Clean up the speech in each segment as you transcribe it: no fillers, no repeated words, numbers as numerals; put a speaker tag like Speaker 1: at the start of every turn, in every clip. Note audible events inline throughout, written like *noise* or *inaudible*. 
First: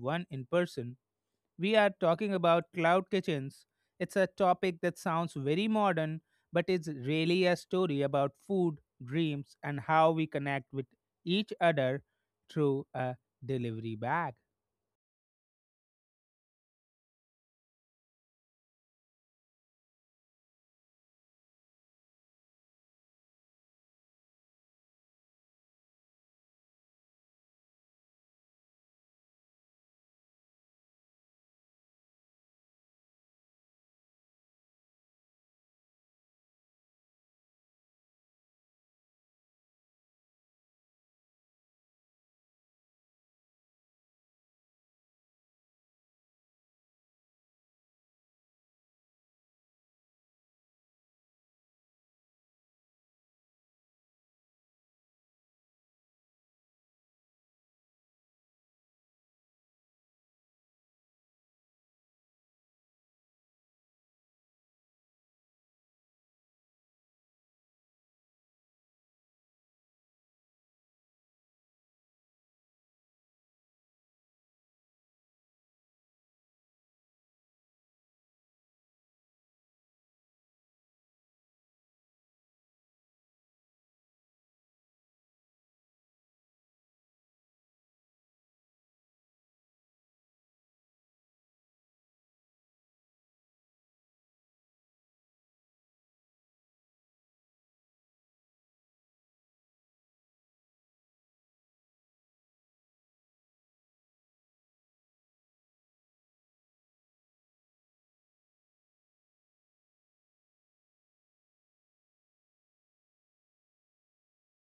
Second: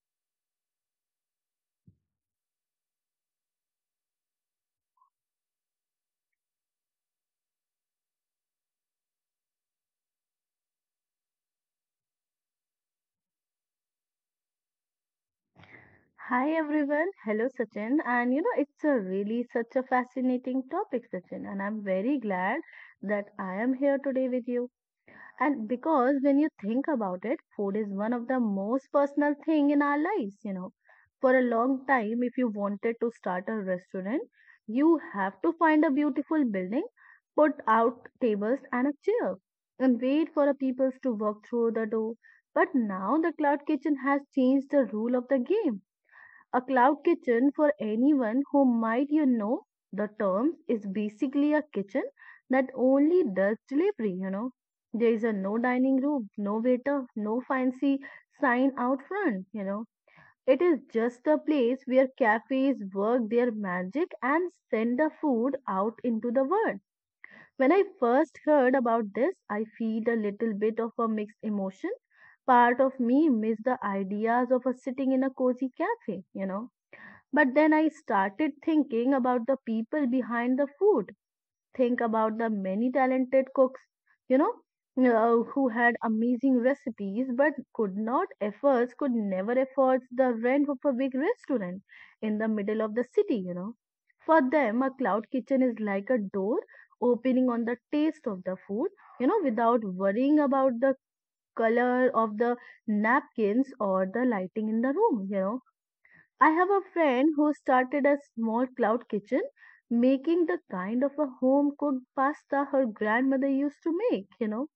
Speaker 1: one in person. We are talking about cloud kitchens. It's a topic that sounds very modern, but it's really a story about food, dreams, and how we connect with each other through a delivery bag.
Speaker 2: Hi everyone. Hello Sachin. And you know, it's a really such a fascinating topic, Sachin. And I'm very glad that I am here today with you. And because when you think about it, food is one of the most personal thing in our lives. For a long time, if you wanted to start a restaurant, you have to find a beautiful building, put out tables and a chair, and wait for the people to walk through the door. But now the cloud kitchen has changed the rule of the game. A cloud kitchen, for anyone who might the terms, is basically a kitchen that only does delivery. There is a no dining room, no waiter, no fancy sign out front. It is just a place where cafes work their magic and send the food out into the world. When I first heard about this, I feel a little bit of a mixed emotion. Part of me missed the ideas of a sitting in a cozy cafe, but then I started thinking about the people behind the food. Think about the many talented cooks, you know, who had amazing recipes but could not afford, could never afford the rent of a big restaurant in the middle of the city. For them, a cloud kitchen is like a door opening on the taste of the food, without worrying about the color of the napkins or the lighting in the room. I have a friend who started a small cloud kitchen, making the kind of a home cooked pasta her grandmother used to make,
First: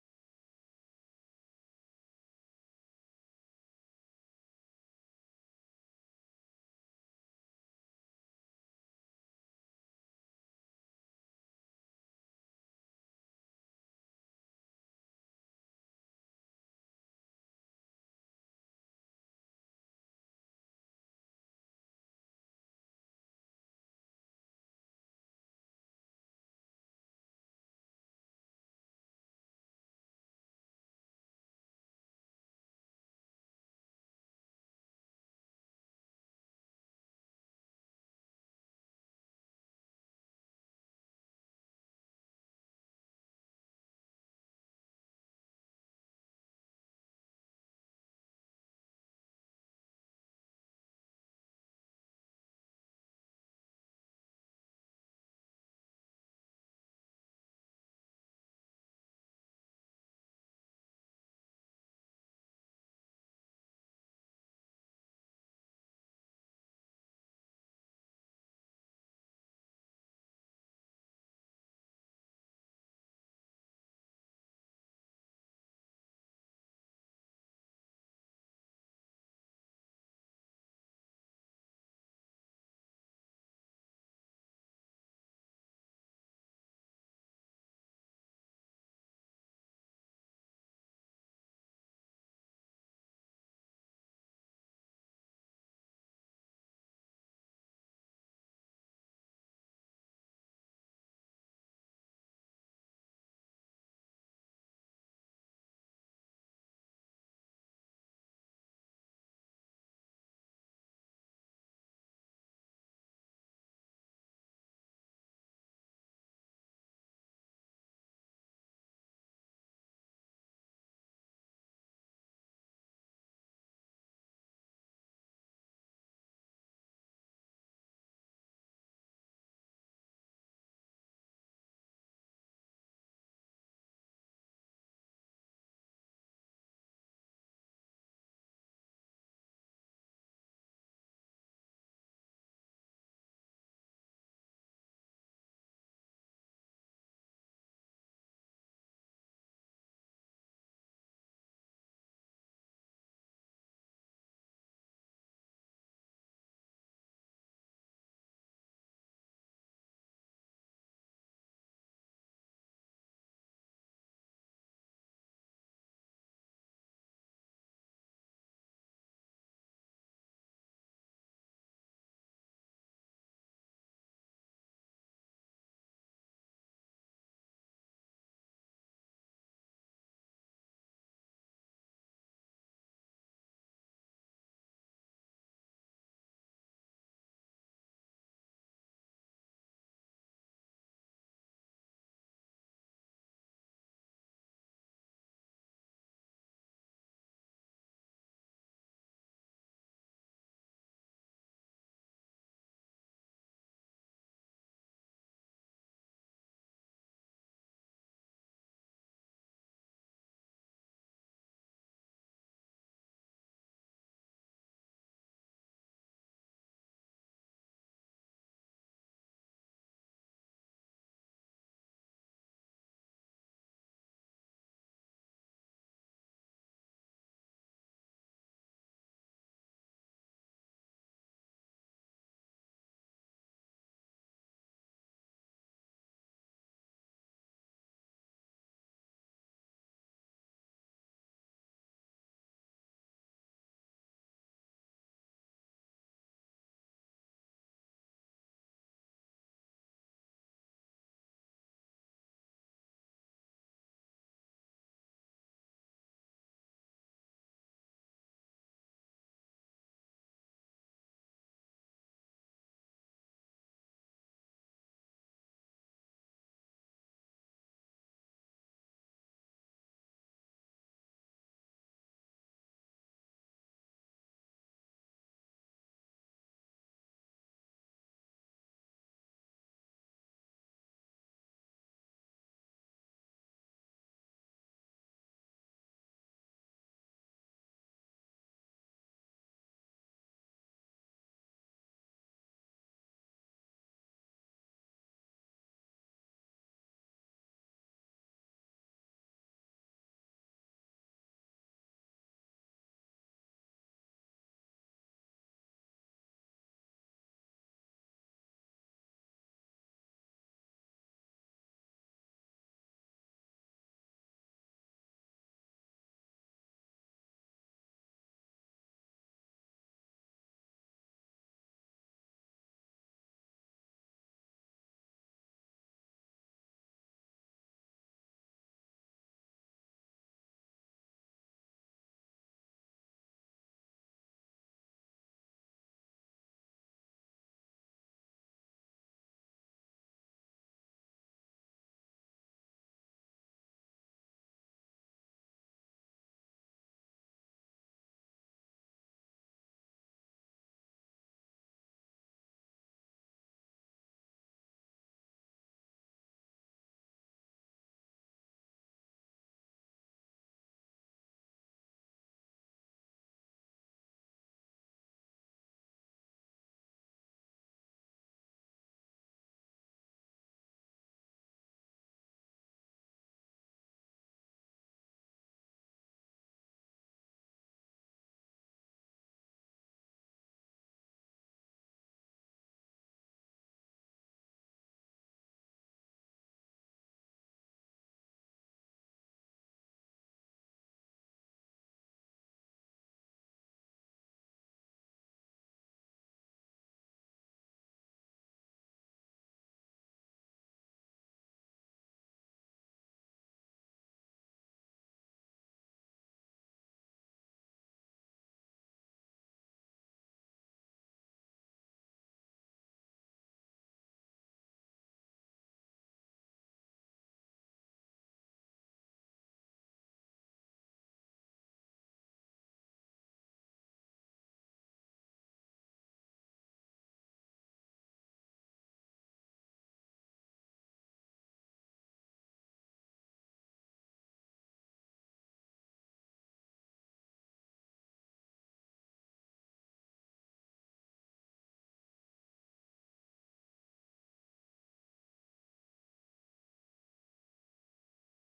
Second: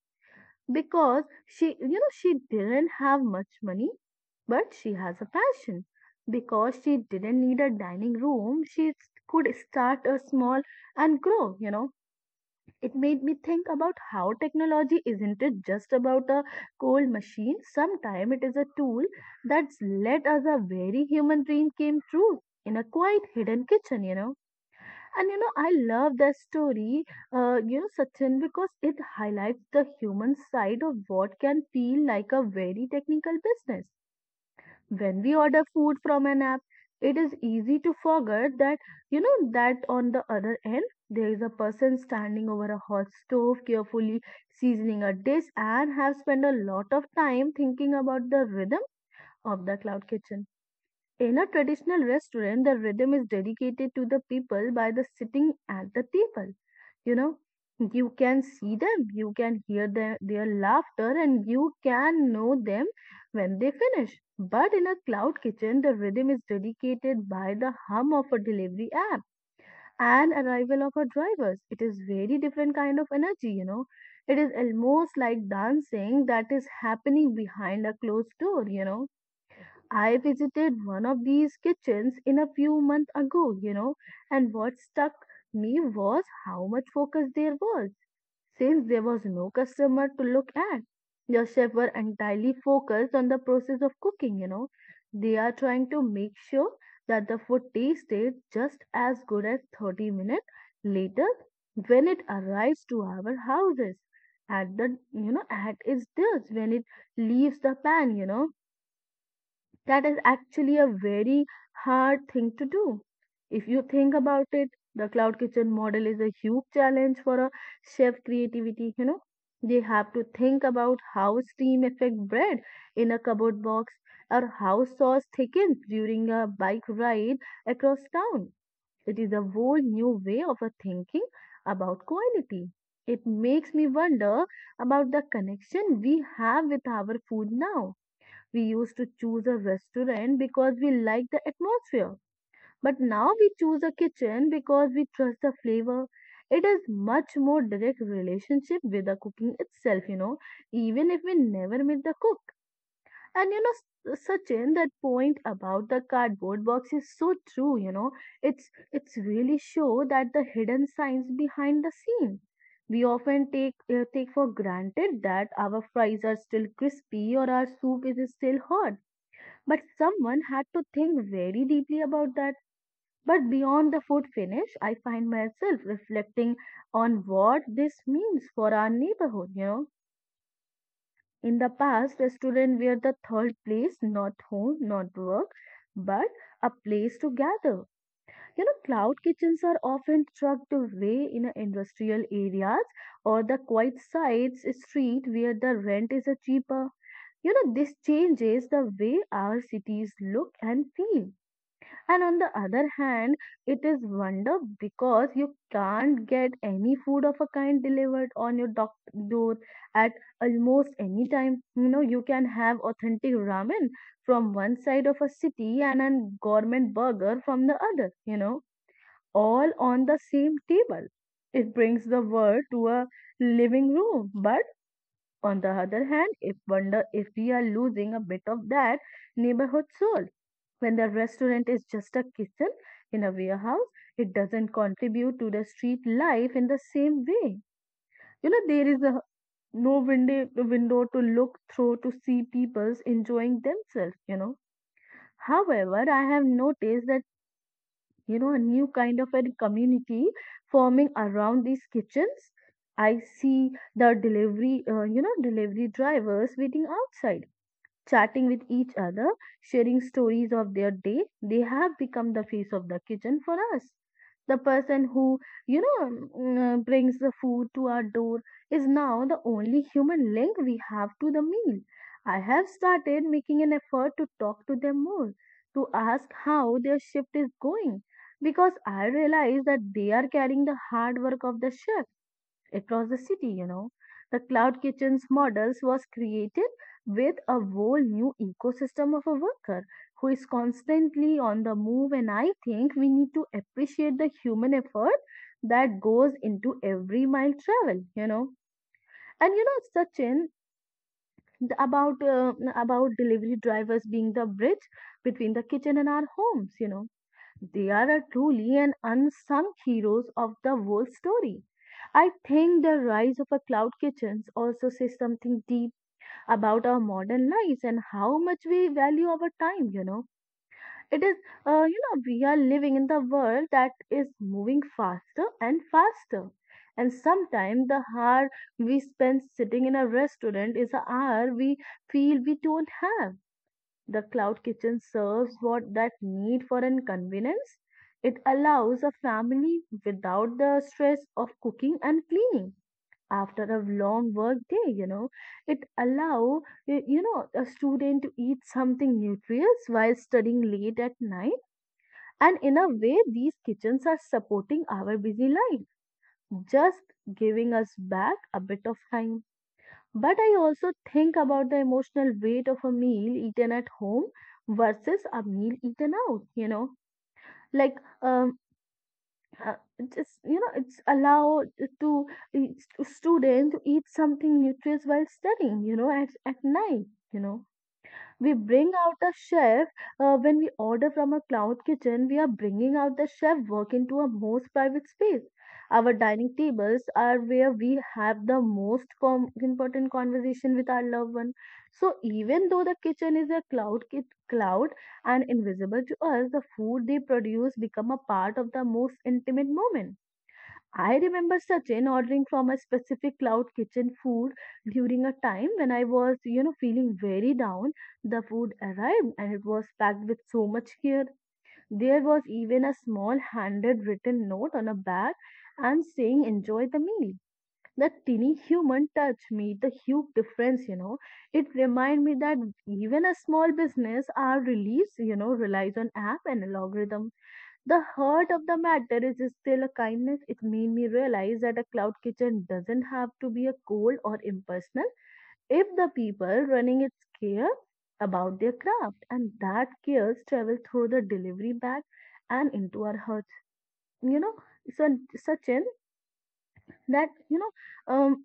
Speaker 2: because she didn't have much money, but she has a passion. Because she didn't need a dining room, could start a small and grow. It made me think about how technology isn't it just about a cold machine. Sometimes it is a tool that's let us a very human dream came true in a quiet hidden kitchen. I love that story, Sachin, because it highlights the human side of what can feel like a very technical business. When we order food from an app, it is easy to forget that you know that on the other end there is a person standing over a hot stove, carefully seasoning a dish, and have spent a lot of time thinking about the rhythm of the cloud kitchen. In a traditional restaurant, the rhythm is dedicated to the people by the sitting at the table. You know, you can see them, you can hear their laughter, and you can know them when they finish. But in a cloud kitchen, the rhythm is dedicated by the hum of a delivery app and arrival of our drivers. It is very different kind of energy, you know. It is almost like dancing that is happening behind a closed door. I visited one of these kitchens in a few months ago, and what stuck me was how much focus there was. Since there was no customer to look at, the chefs were entirely focused on the process of cooking, you know. They are trying to make sure that the food tasted just as good as 30 minutes later when it arrives to our houses. At the, at its dish when it leaves the pan, that is actually a very hard thing to do. If you think about it, the cloud kitchen model is a huge challenge for a chef creativity, you know. They have to think about how steam affect bread in a cupboard box or how sauce thickens during a bike ride across town. It is a whole new way of a thinking about quality. It makes me wonder about the connection we have with our food now. We used to choose a restaurant because we like the atmosphere, but now we choose a kitchen because we trust the flavor. It is much more direct relationship with the cooking itself, you know, even if we never meet the cook. And you know, S- Sachin, that point about the cardboard box is so true. You know, it's really show that the hidden signs behind the scene. We often take take for granted that our fries are still crispy or our soup is still hot, but someone had to think very deeply about that. But beyond the food finish, I find myself reflecting on what this means for our neighborhood. You know, in the past, restaurants were the third place, not home, not work, but a place to gather. You know, cloud kitchens are often tucked away in a industrial areas or the quiet sides street where the rent is a cheaper. You know, this changes the way our cities look and feel. And on the other hand, it is wonder because you can't get any food of a kind delivered on your door at almost any time. You know, you can have authentic ramen from one side of a city and a gourmet burger from the other, you know, all on the same table. It brings the world to a living room. But on the other hand, if wonder if we are losing a bit of that neighborhood soul. When the restaurant is just a kitchen in a warehouse, it doesn't contribute to the street life in the same way. You know, there is a no window to look through to see people's enjoying themselves, you know. However, I have noticed that, you know, a new kind of a community forming around these kitchens. I see the delivery drivers waiting outside, chatting with each other, sharing stories of their day. They have become the face of the kitchen for us. The person who brings the food to our door is now the only human link we have to the meal. I have started making an effort to talk to them more, to ask how their shift is going, because I realize that they are carrying the hard work of the chef across the city, you know. The cloud kitchens models was created with a whole new ecosystem of a worker who is constantly on the move, and I think we need to appreciate the human effort that goes into every mile travel, you know. Sachin, about delivery drivers being the bridge between the kitchen and our homes, they are truly an unsung heroes of the world story. I think the rise of a cloud kitchens also says something deep about our modern lives and how much we value our time, you know. It is, we are living in the world that is moving faster and faster. And sometimes the hour we spend sitting in a restaurant is an hour we feel we don't have. The cloud kitchen serves what that need for an convenience. It allows a family without the stress of cooking and cleaning after a long work day, you know. It allow a student to eat something nutritious while studying late at night. And in a way, these kitchens are supporting our busy life, just giving us back a bit of time. But I also think about the emotional weight of a meal eaten at home versus a meal eaten out, you know. Like, um, uh, it's allowed to student to eat something nutritious while studying, at night, you know we bring out a chef. When we order from a cloud kitchen, we are bringing out the chef work into a most private space. Our dining tables are where we have the most important conversation with our loved one. So even though the kitchen is a cloud and invisible to us, the food they produce become a part of the most intimate moment. I remember, Sachin, ordering from a specific cloud kitchen food during a time when I was, you know, feeling very down. The food arrived and it was packed with so much care. There was even a small handed written note on a bag and saying, "Enjoy the meal." That tiny human touch made the huge difference, you know. It reminded me that even a small business, our release, relies on app and algorithm. The heart of the matter is still a kindness. It made me realize that a cloud kitchen doesn't have to be a cold or impersonal if the people running it care about their craft, and that cares travel through the delivery bag and into our hearts. You know, so, Sachin, that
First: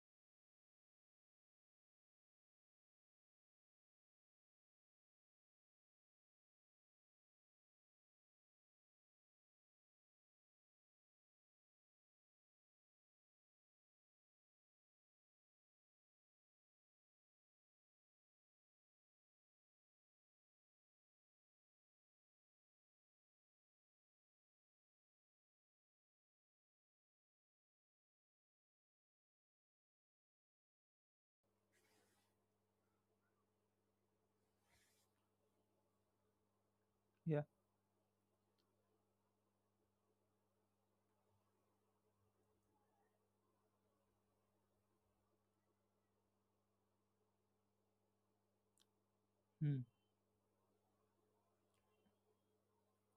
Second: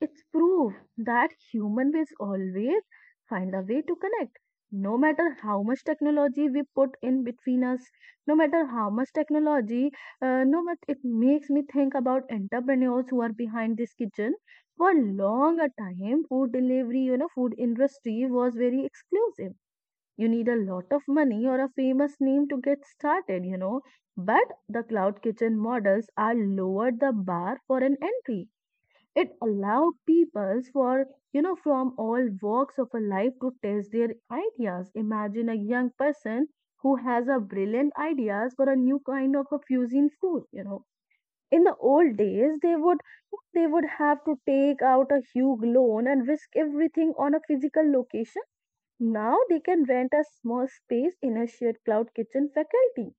Speaker 2: it's proof that human will always find a way to connect, no matter how much technology we put in between us, no matter how much technology, no matter it makes me think about entrepreneurs who are behind this kitchen. For long a time, food delivery, food industry was very exclusive. You need a lot of money or a famous name to get started. But the cloud kitchen models are lowered the bar for an entry. It allow people for from all walks of a life to test their ideas. Imagine a young person who has a
Speaker 1: Yeah.
Speaker 2: brilliant ideas for a new kind of a fusion food. In the old days, they would have to take out a huge loan and risk everything on a physical location. Now they
Speaker 1: Hmm.
Speaker 2: can rent a small space in a shared cloud kitchen faculty,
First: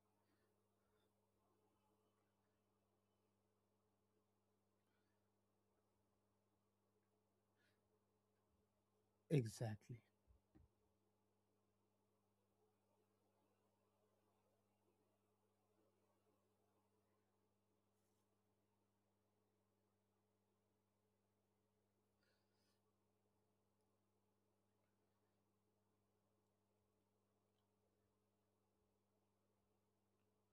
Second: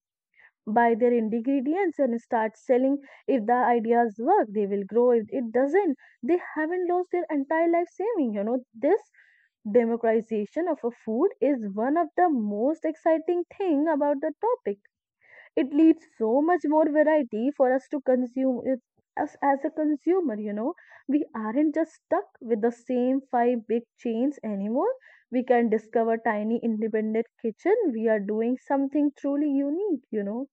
Speaker 2: buy their ingredients and start selling. If the ideas work, they will grow. If it doesn't, they haven't lost their entire life saving. This
Speaker 1: Exactly.
Speaker 2: democratization of a food is one of the most exciting thing about the topic. It leaves so much more variety for us to consume it, us as a consumer, we aren't just stuck with the same five big chains anymore. We can discover tiny independent kitchen, we are doing something truly unique.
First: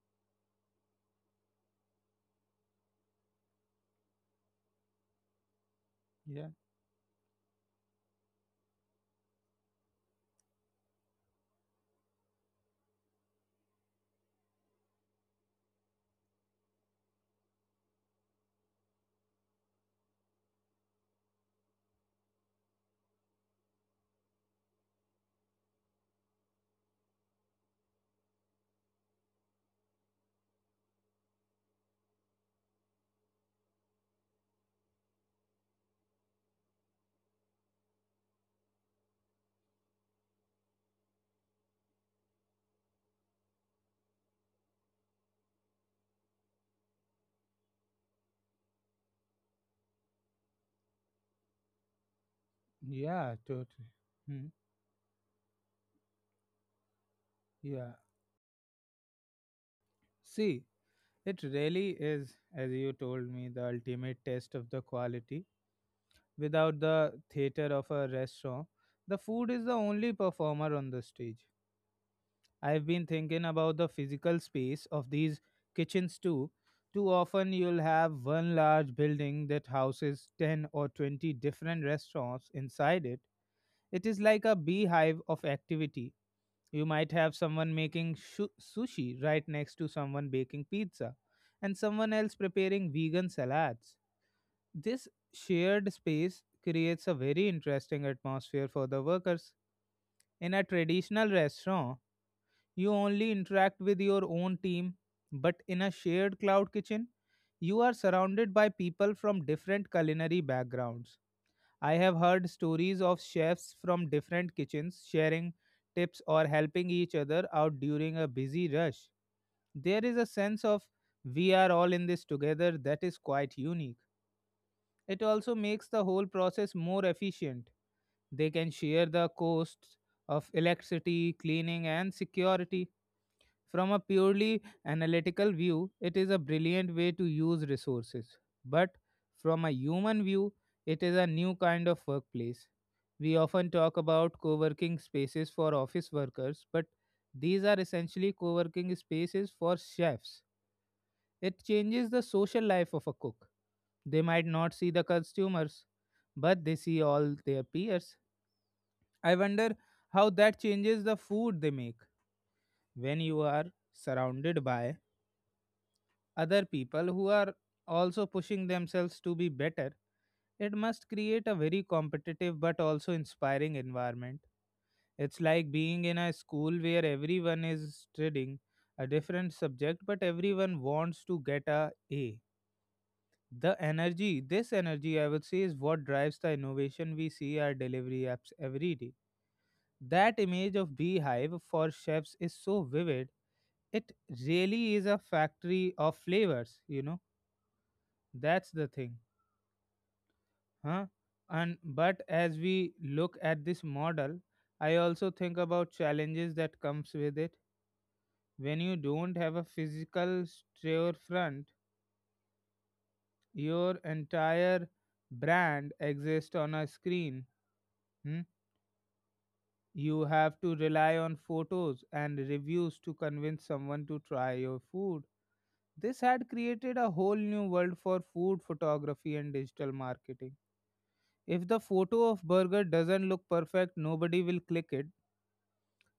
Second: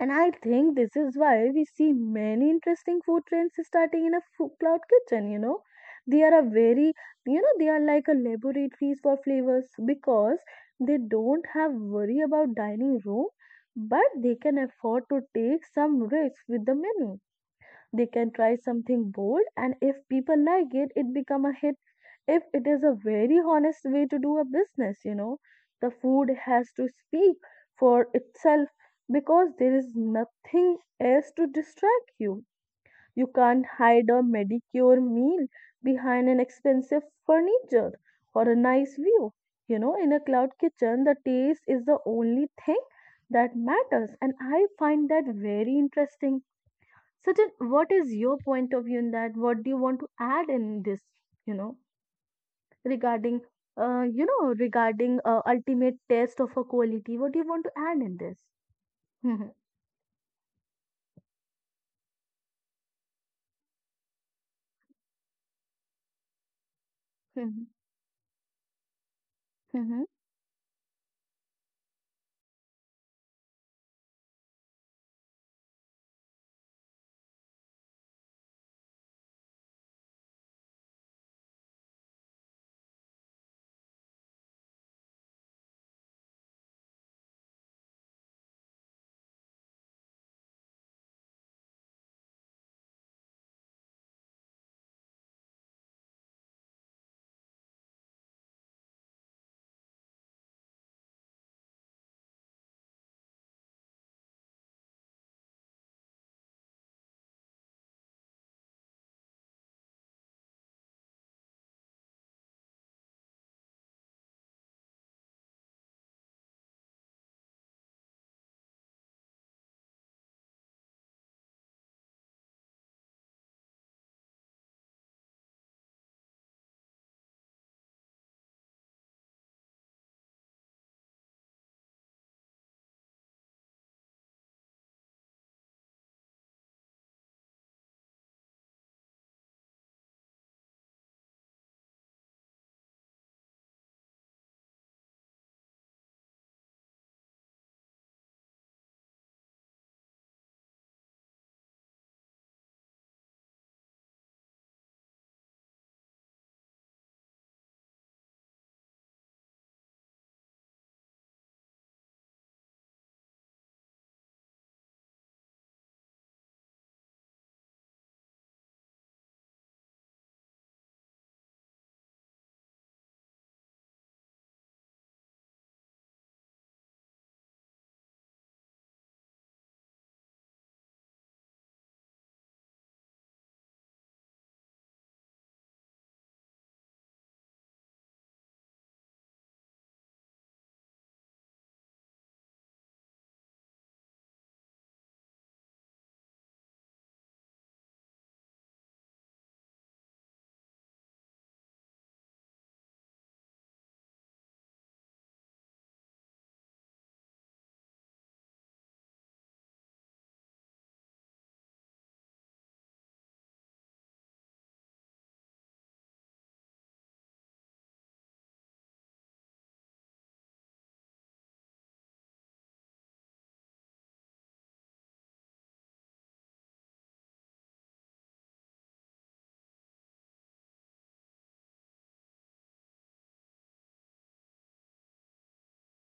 Speaker 2: And I think this is why we see many interesting food trends starting in a food cloud kitchen. They are a
Speaker 1: Yeah,
Speaker 2: very, they are like a laboratories for flavors, because they don't have worry about dining room, but they can afford to take some risks with the menu. They can try something bold, and if people like it become a hit. If it is a very honest way to do a business. The food has to speak for itself because there is nothing else to distract you. You can't hide a medicure meal behind an expensive furniture or a nice view. In a cloud kitchen, the taste is the only thing that matters, and I find that very interesting. So then, what is your point of view in that? What do you want to add in this, you know,
Speaker 1: yeah,
Speaker 2: regarding
Speaker 1: totally. Hmm.
Speaker 2: ultimate test of a quality? What do you want to
Speaker 1: Yeah.
Speaker 2: add in this? Mm-hmm.
Speaker 1: See, it really is, as you told me, the ultimate test of the quality. Without the theater
Speaker 2: Mm-hmm.
Speaker 1: of a restaurant, the food is the
Speaker 2: Mm-hmm.
Speaker 1: only performer on the stage. I've been thinking about the physical space of these kitchens too. Too often, you'll have one large building that houses 10 or 20 different restaurants inside it. It is like a beehive of activity. You might have someone making sushi right next to someone baking pizza and someone else preparing vegan salads. This shared space creates a very interesting atmosphere for the workers. In a traditional restaurant, you only interact with your own team, but in a shared cloud kitchen, you are surrounded by people from different culinary backgrounds. I have heard stories of chefs from different kitchens sharing tips or helping each other out during a busy rush. There is a sense of we are all in this together that is quite unique. It also makes the whole process more efficient. They can share the costs of electricity, cleaning, and security from a purely analytical view, it is a brilliant way to use resources. But from a human view, it is a new kind of workplace. We often talk about co working spaces for office workers, but these are essentially co working spaces for chefs. It changes the social life of a cook. They might not see the consumers, but they see all their peers. I wonder how that changes the food they make when you are surrounded by other people who are also pushing themselves to be better, it must create a very competitive but also inspiring environment. It's like being in a school where everyone is studying a different subject, but everyone wants to get a A. The energy, this energy, I would say, is what drives the innovation we see our delivery apps every day. That image of beehive for chefs is so vivid. It really is a factory of flavors, you know. That's the thing, huh? And but as we look at this model, I also think about challenges that comes with it. When you don't have a physical storefront, your entire brand exists on a screen. Hmm? You have to rely on photos and reviews to convince someone to try your food. This had created a whole new world for food photography and digital marketing. If the photo of burger doesn't look perfect, nobody will click it.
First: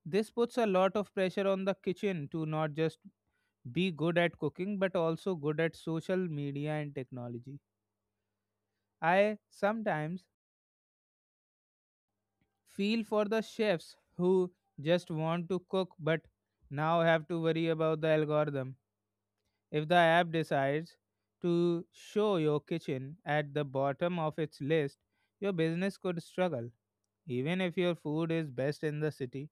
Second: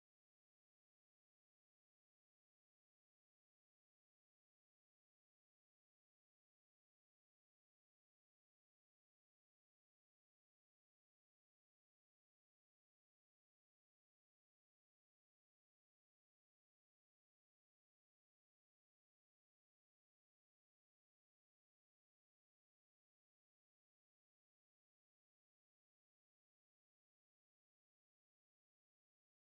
Speaker 1: This puts a lot of pressure on the kitchen to not just be good at cooking but also good at social media and technology. I sometimes feel for the chefs who just want to cook but now have to worry about the algorithm. If the app decides to show your kitchen at the bottom of its list, your business could struggle. Even if your food is best in the city,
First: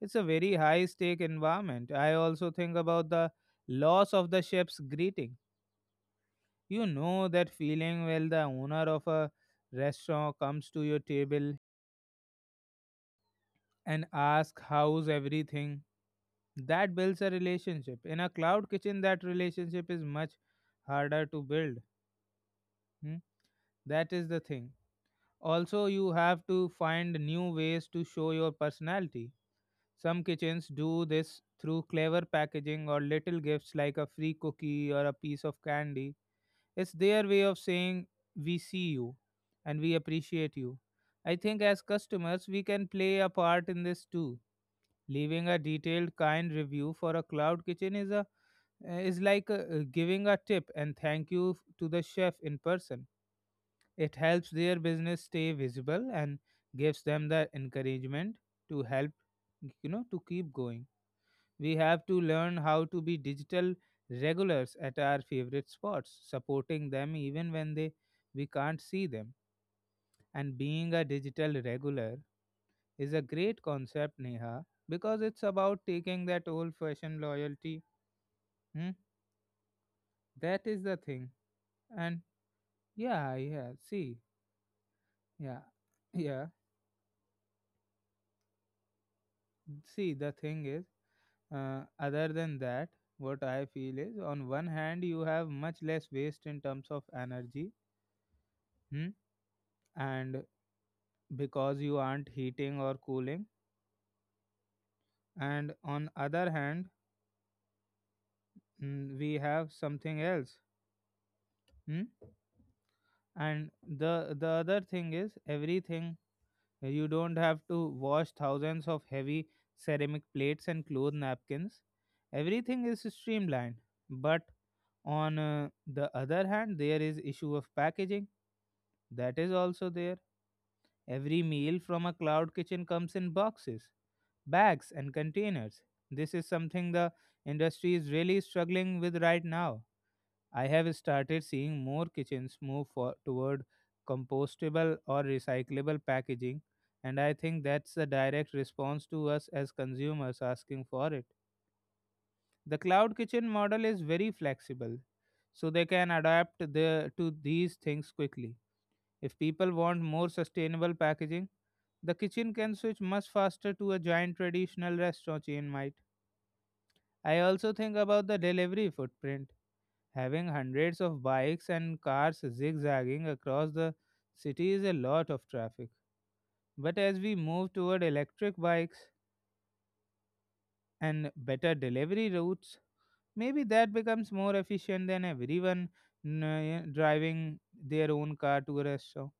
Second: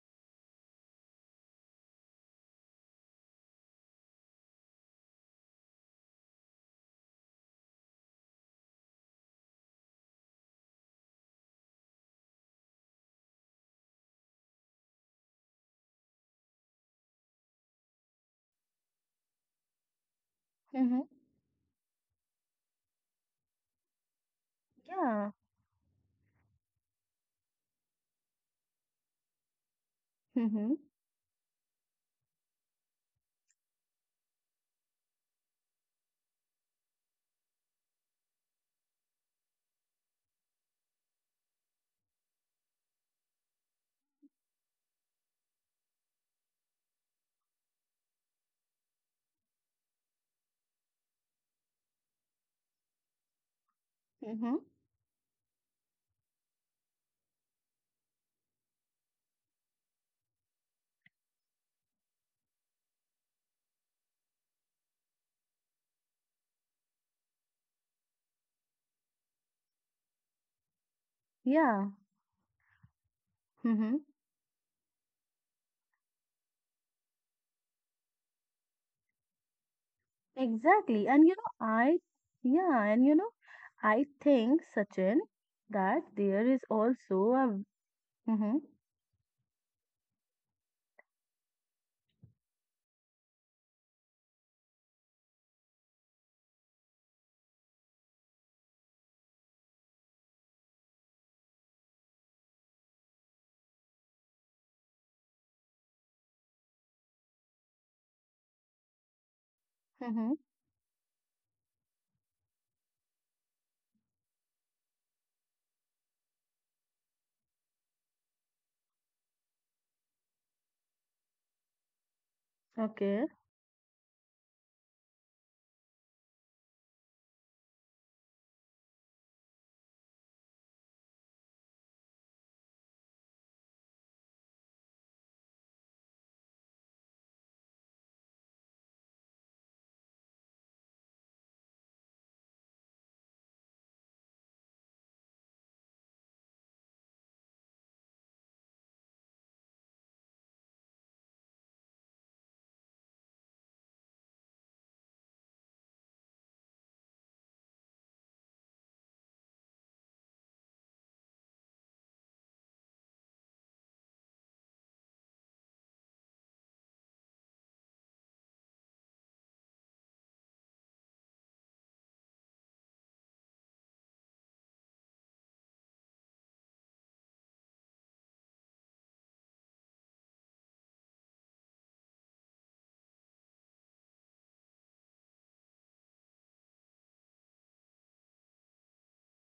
Speaker 1: it's a very high stake environment. I also think about the loss of the chef's greeting. You know that feeling when the owner of a restaurant comes to your table and asks how's everything. That builds a relationship. In a cloud kitchen, that relationship is much
Speaker 2: Mm-hmm.
Speaker 1: harder to build. Hmm? That is the thing.
Speaker 2: Yeah.
Speaker 1: Also, you have to find new ways to show your personality. Some kitchens
Speaker 2: Mm-hmm.
Speaker 1: do this through clever packaging or little gifts like a free cookie or a piece of candy. It's their way of saying, We see you and we appreciate you. I think as customers, we can play a part in this too. Leaving a detailed, kind review for a cloud kitchen is, a, is like giving a tip and thank you to the chef in person. It helps
Speaker 2: Mm-hmm.
Speaker 1: their business stay visible and gives them the encouragement to help, you know, to keep going. We have to learn how to be digital regulars at our favorite spots, supporting them even when they we can't see them. And being a digital
Speaker 2: Yeah.
Speaker 1: regular is a great
Speaker 2: Mm-hmm.
Speaker 1: concept, Neha, because it's about taking that old fashioned loyalty. Hmm? That is the
Speaker 2: Exactly. And
Speaker 1: thing. And
Speaker 2: yeah, and
Speaker 1: yeah, yeah,
Speaker 2: I
Speaker 1: see,
Speaker 2: think, Sachin,
Speaker 1: yeah,
Speaker 2: that
Speaker 1: *laughs*
Speaker 2: there
Speaker 1: Yeah,
Speaker 2: is also a, mm-hmm.
Speaker 1: see, the thing is, other than that, what I feel is on one hand, you have much less waste in terms of energy. Hmm? And because you aren't heating or cooling, and on other hand, mm, we have something
Speaker 2: Mm-hmm.
Speaker 1: else. Mm? And the other thing is everything, you don't have to wash thousands of heavy ceramic plates and cloth napkins, everything is
Speaker 2: Okay.
Speaker 1: streamlined. But on the other hand there is issue of packaging that is also there. Every meal from a cloud kitchen comes in boxes, bags and containers. This is something the industry is really struggling with right now. I have started seeing more kitchens move for, toward compostable or recyclable packaging, and I think that's a direct response to us as consumers asking for it. The cloud kitchen model is very flexible, so they can adapt the, to these things quickly. If people want more sustainable packaging, the kitchen can switch much faster to a giant traditional restaurant chain might. I also think about the delivery footprint. Having hundreds of bikes and cars zigzagging across the city is a lot of traffic. But as we move toward electric bikes and better delivery routes, maybe that becomes more efficient than everyone driving their own car to a restaurant.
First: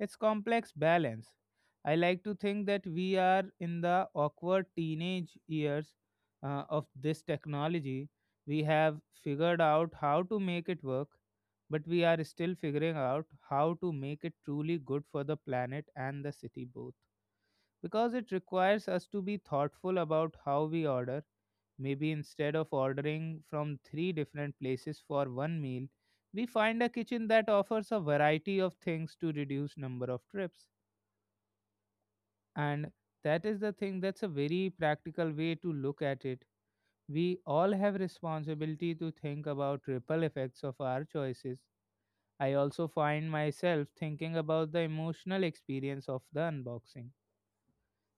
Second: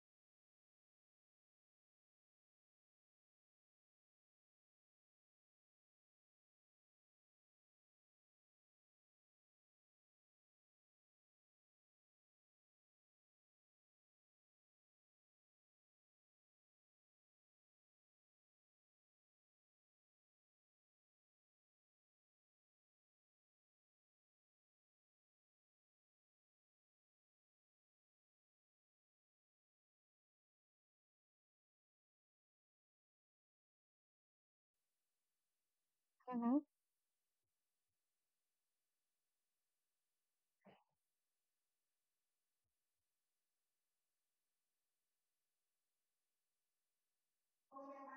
Speaker 1: It's complex balance. I like to think that we are in the awkward teenage years of this technology. We have figured out how to make it work, but we are still figuring out how to make it truly good for the planet and the city both because it requires us to be thoughtful about how we order. Maybe instead of ordering from three different places for one meal, we find a kitchen that offers a variety of things to reduce number of trips. And that is the thing, that's a very practical way to look at it.
Speaker 2: Mm-hmm.
Speaker 1: We all have responsibility to think about ripple effects of our choices. I also find myself thinking about the emotional experience of the unboxing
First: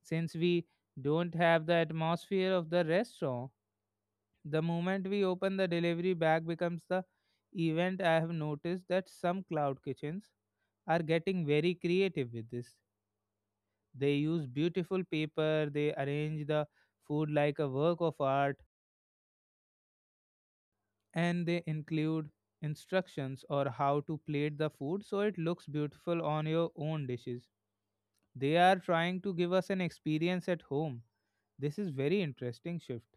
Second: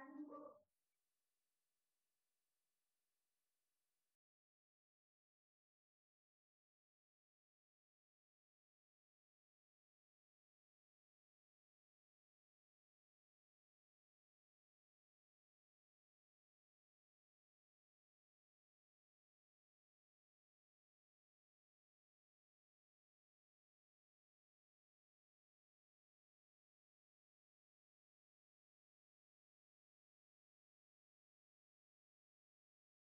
Speaker 1: since we don't have the atmosphere of the restaurant. The moment we open the delivery bag becomes the event. I have noticed that some cloud kitchens are getting very creative with this. They use beautiful paper, they arrange the food like a work of art, and they include instructions or how to plate the food so it looks beautiful on your own dishes. They are trying to give us an experience at home. This is very interesting shift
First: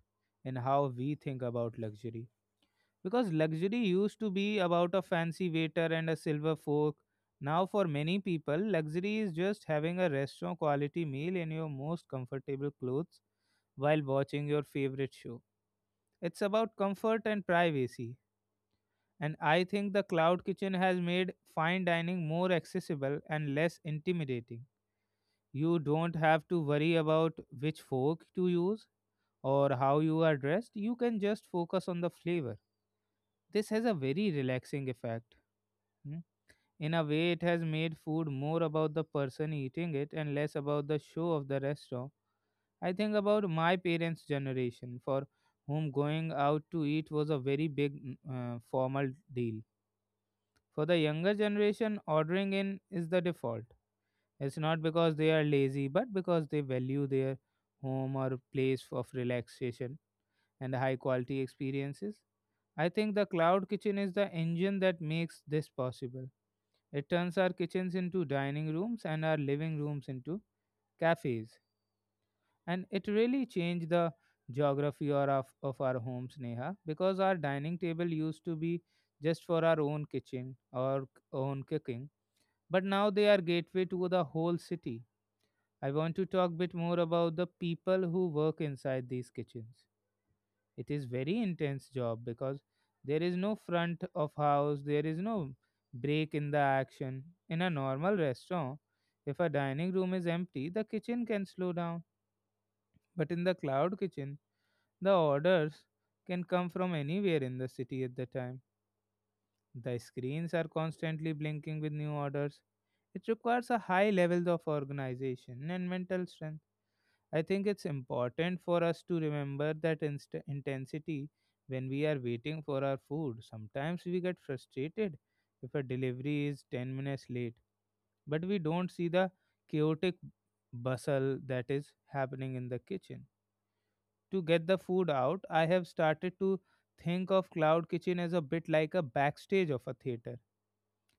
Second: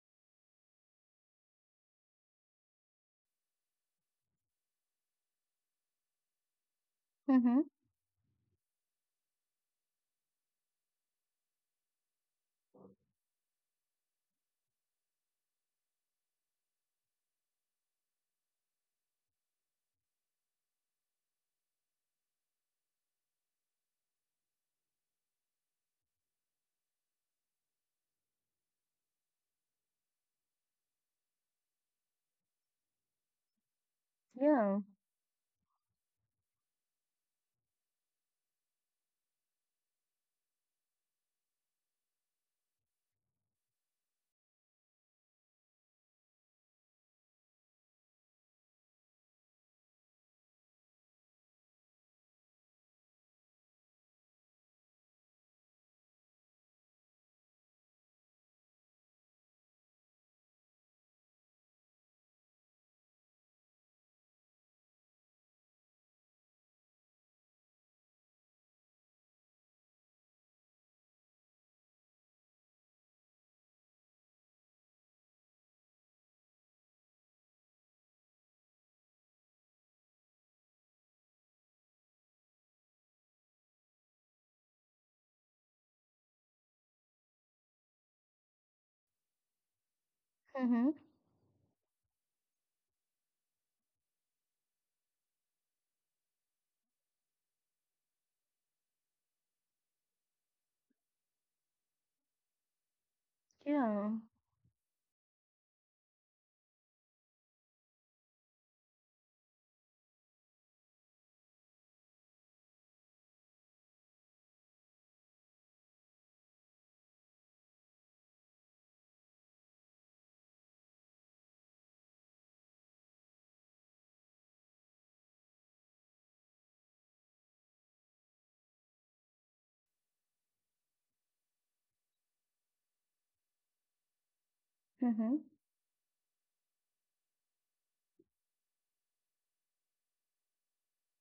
Speaker 1: in how we think about luxury because luxury used to be about a fancy waiter and a silver fork.
Speaker 2: Mm-hmm.
Speaker 1: Now for many people, luxury is just having a restaurant quality meal in your most comfortable clothes while watching your favorite show. It's about comfort and privacy. And I think the cloud kitchen has made fine dining more accessible and less intimidating. You don't have to worry about which fork to use or how you are dressed, you can just focus on the flavor. This has a very
Speaker 2: Yeah.
Speaker 1: relaxing effect. Hmm. In a way, it has made food more about the person eating it and less about the show of the restaurant. I think about my parents' generation, for whom going out to eat was a very big formal deal. For the younger generation, ordering in is the default. It's not because they are lazy, but because they value their home or place of relaxation and high quality experiences. I think the cloud kitchen is the engine that makes this possible. It turns our kitchens into dining rooms and our living rooms into cafes. And it really changed the geography or of our homes, Neha, because our dining table used to be just for our own kitchen or own cooking. But now they are gateway to the whole city. I want to talk a bit more about the people who work inside these kitchens.
Speaker 2: Mm-hmm.
Speaker 1: It is very intense job because there is no front of house, there is no break in the action. In a normal restaurant, if a dining room is empty the kitchen can slow down, but in the cloud
Speaker 2: Yeah.
Speaker 1: kitchen the orders can come from anywhere in the city at the time. The screens are constantly blinking with new orders. It requires a high level of organization and mental strength. I think it's important for us to remember that intensity when we are waiting for our food. Sometimes we get frustrated if a delivery is 10 minutes late, but we don't see the chaotic bustle that is happening in the kitchen. To get the food
Speaker 2: Hmm.
Speaker 1: out, I have started to think of cloud kitchen as a bit like a backstage of a theater.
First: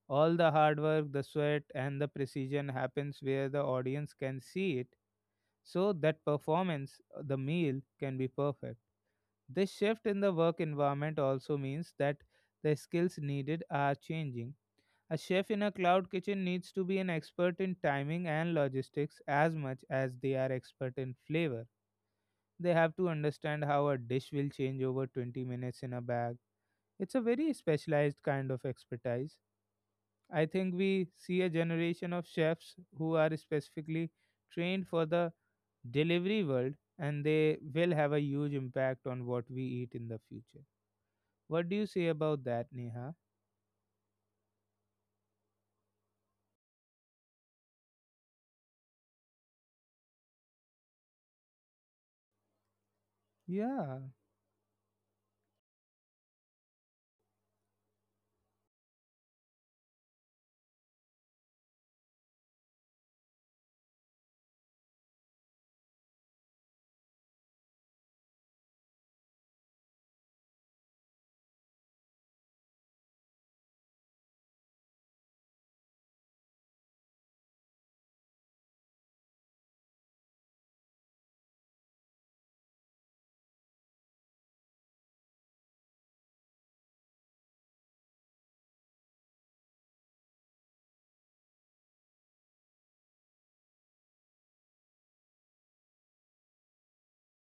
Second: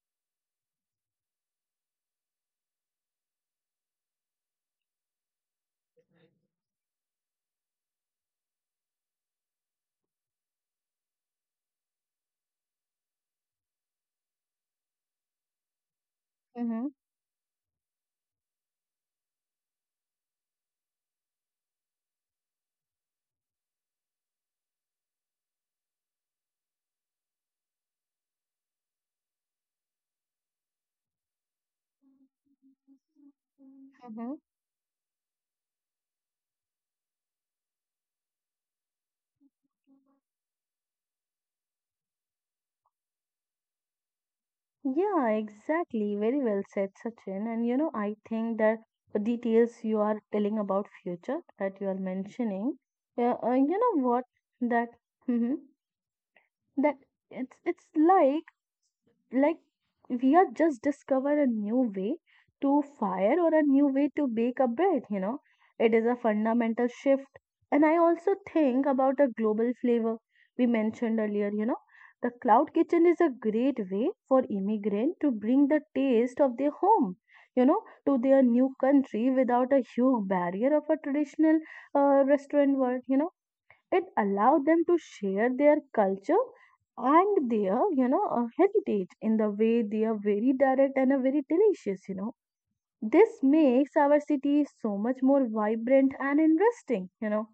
Speaker 1: All the hard work, the sweat, and the precision happens where the audience can see it so that performance, the meal, can be perfect. This shift in the work environment also means that the skills needed are changing. A chef in a cloud kitchen needs to
Speaker 2: Hmm.
Speaker 1: be an expert in timing and logistics as much as they are expert in flavor. They have to understand how a dish will change over 20 minutes in a bag. It's a very specialized kind of expertise. I think we see a generation of chefs who are specifically
Speaker 2: Hmm.
Speaker 1: trained for the delivery world, and they will have a huge impact on what we eat in the future. What do you say about that, Neha?
Speaker 2: Yeah, exactly. Very well said, Sachin. And I think that the details you are telling about future that you are mentioning, you
Speaker 1: Yeah,
Speaker 2: know what that hmm that it's like like we are just discover a new way to fire or a new way to bake a bread. It is a fundamental shift, and I also think about the global flavor we mentioned earlier. The cloud kitchen is a great way for immigrant to bring the taste of their home, to their new country without a huge barrier of a traditional restaurant world. It allowed them to share their culture and their heritage in the way they are very direct and are very delicious. This makes our city so much more vibrant and interesting.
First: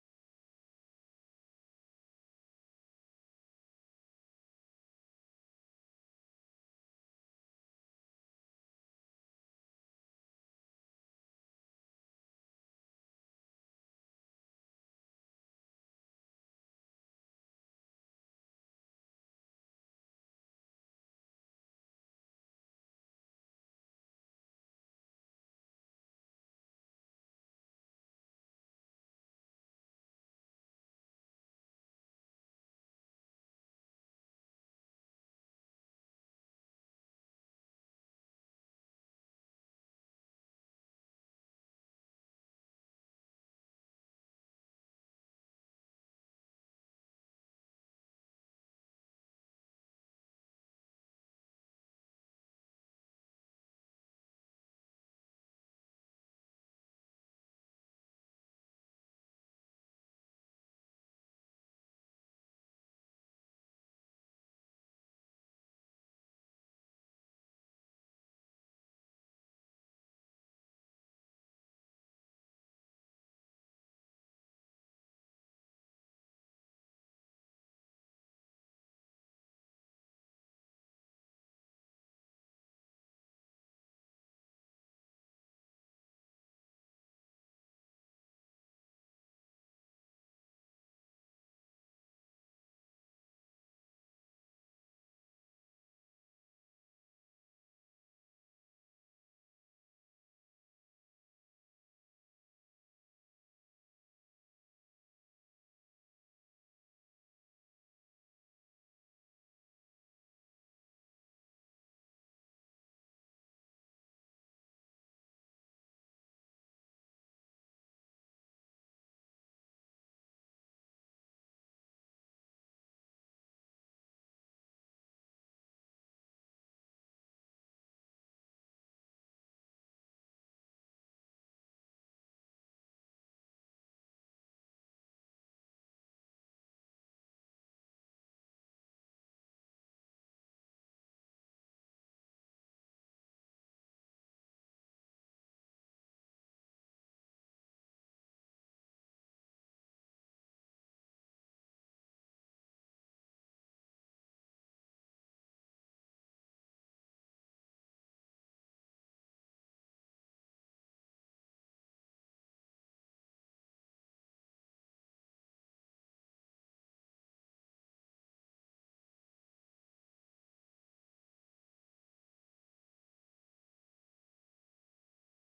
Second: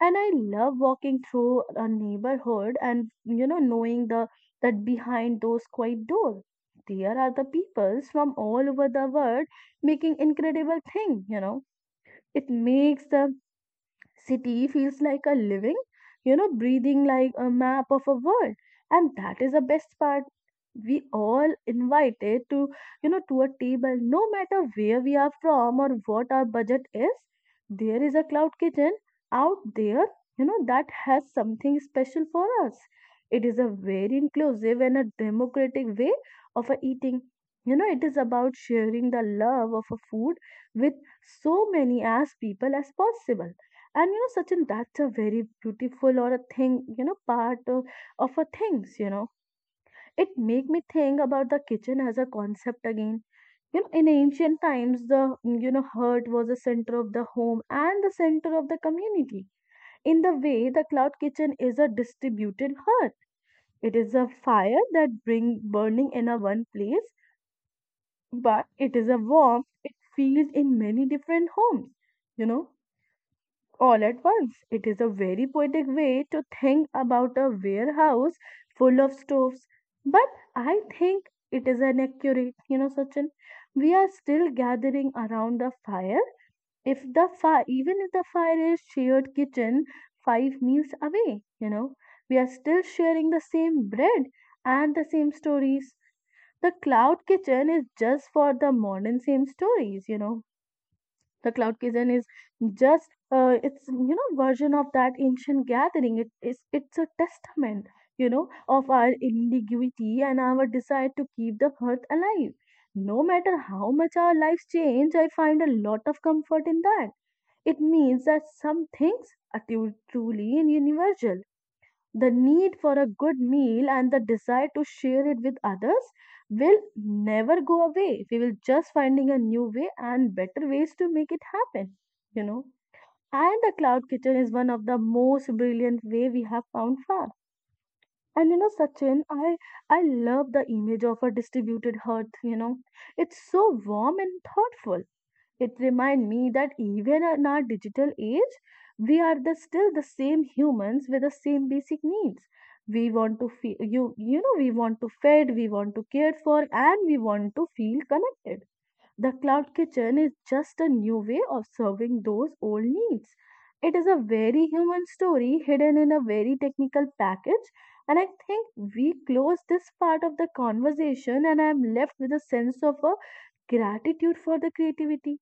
Speaker 2: And I love walking through a neighborhood and knowing the that behind those quiet doors there are the peoples from all over the world making incredible thing. It makes the city feels like a living, breathing like a map of a world. And that is the best part. We all invited to, to a table, no matter where we are from or what our budget is. There is a cloud kitchen out there, that has something special for us. It is a very inclusive and a democratic way of a eating. It is about sharing the love of a food with so many as people as possible. And Sachin, that's a very beautiful or a thing, part of a things. It make me think about the kitchen as a concept again. In ancient times, the hearth was the center of the home and the center of the community. In the way the cloud kitchen is a distributed hearth, it is a fire that bring burning in a one place, but it is a warmth it feels in many different homes, you know all at once. It is a very poetic way to think about a warehouse full of stoves, but I think it is inaccurate. Sachin, we are still gathering around the fire. Even if the fire is shared kitchen five meals away, we are still sharing the same bread and the same stories. The cloud kitchen is just for the modern same stories, the cloud kitchen is just it's version of that ancient gathering. It's a testament, of our ingenuity and our desire to keep the earth alive. No matter how much our lives change, I find a lot of comfort in that. It means that some things are truly universal, the need for a good meal and the desire to share it with others will never go away. We will just finding a new way and better ways to make it happen you know and the cloud kitchen is one of the most brilliant way we have found far. And Sachin, i I love the image of a distributed hearth. It's so warm and thoughtful. It reminds me that even in our digital age, we are still the same humans with the same basic needs. We want to feel, we want to fed, we want to cared for, and we want to feel connected. The cloud kitchen is just a new way of serving those old needs. It is a very human story hidden in a very technical package, and I think we close this part of the conversation, and I am left with a sense of a gratitude for the creativity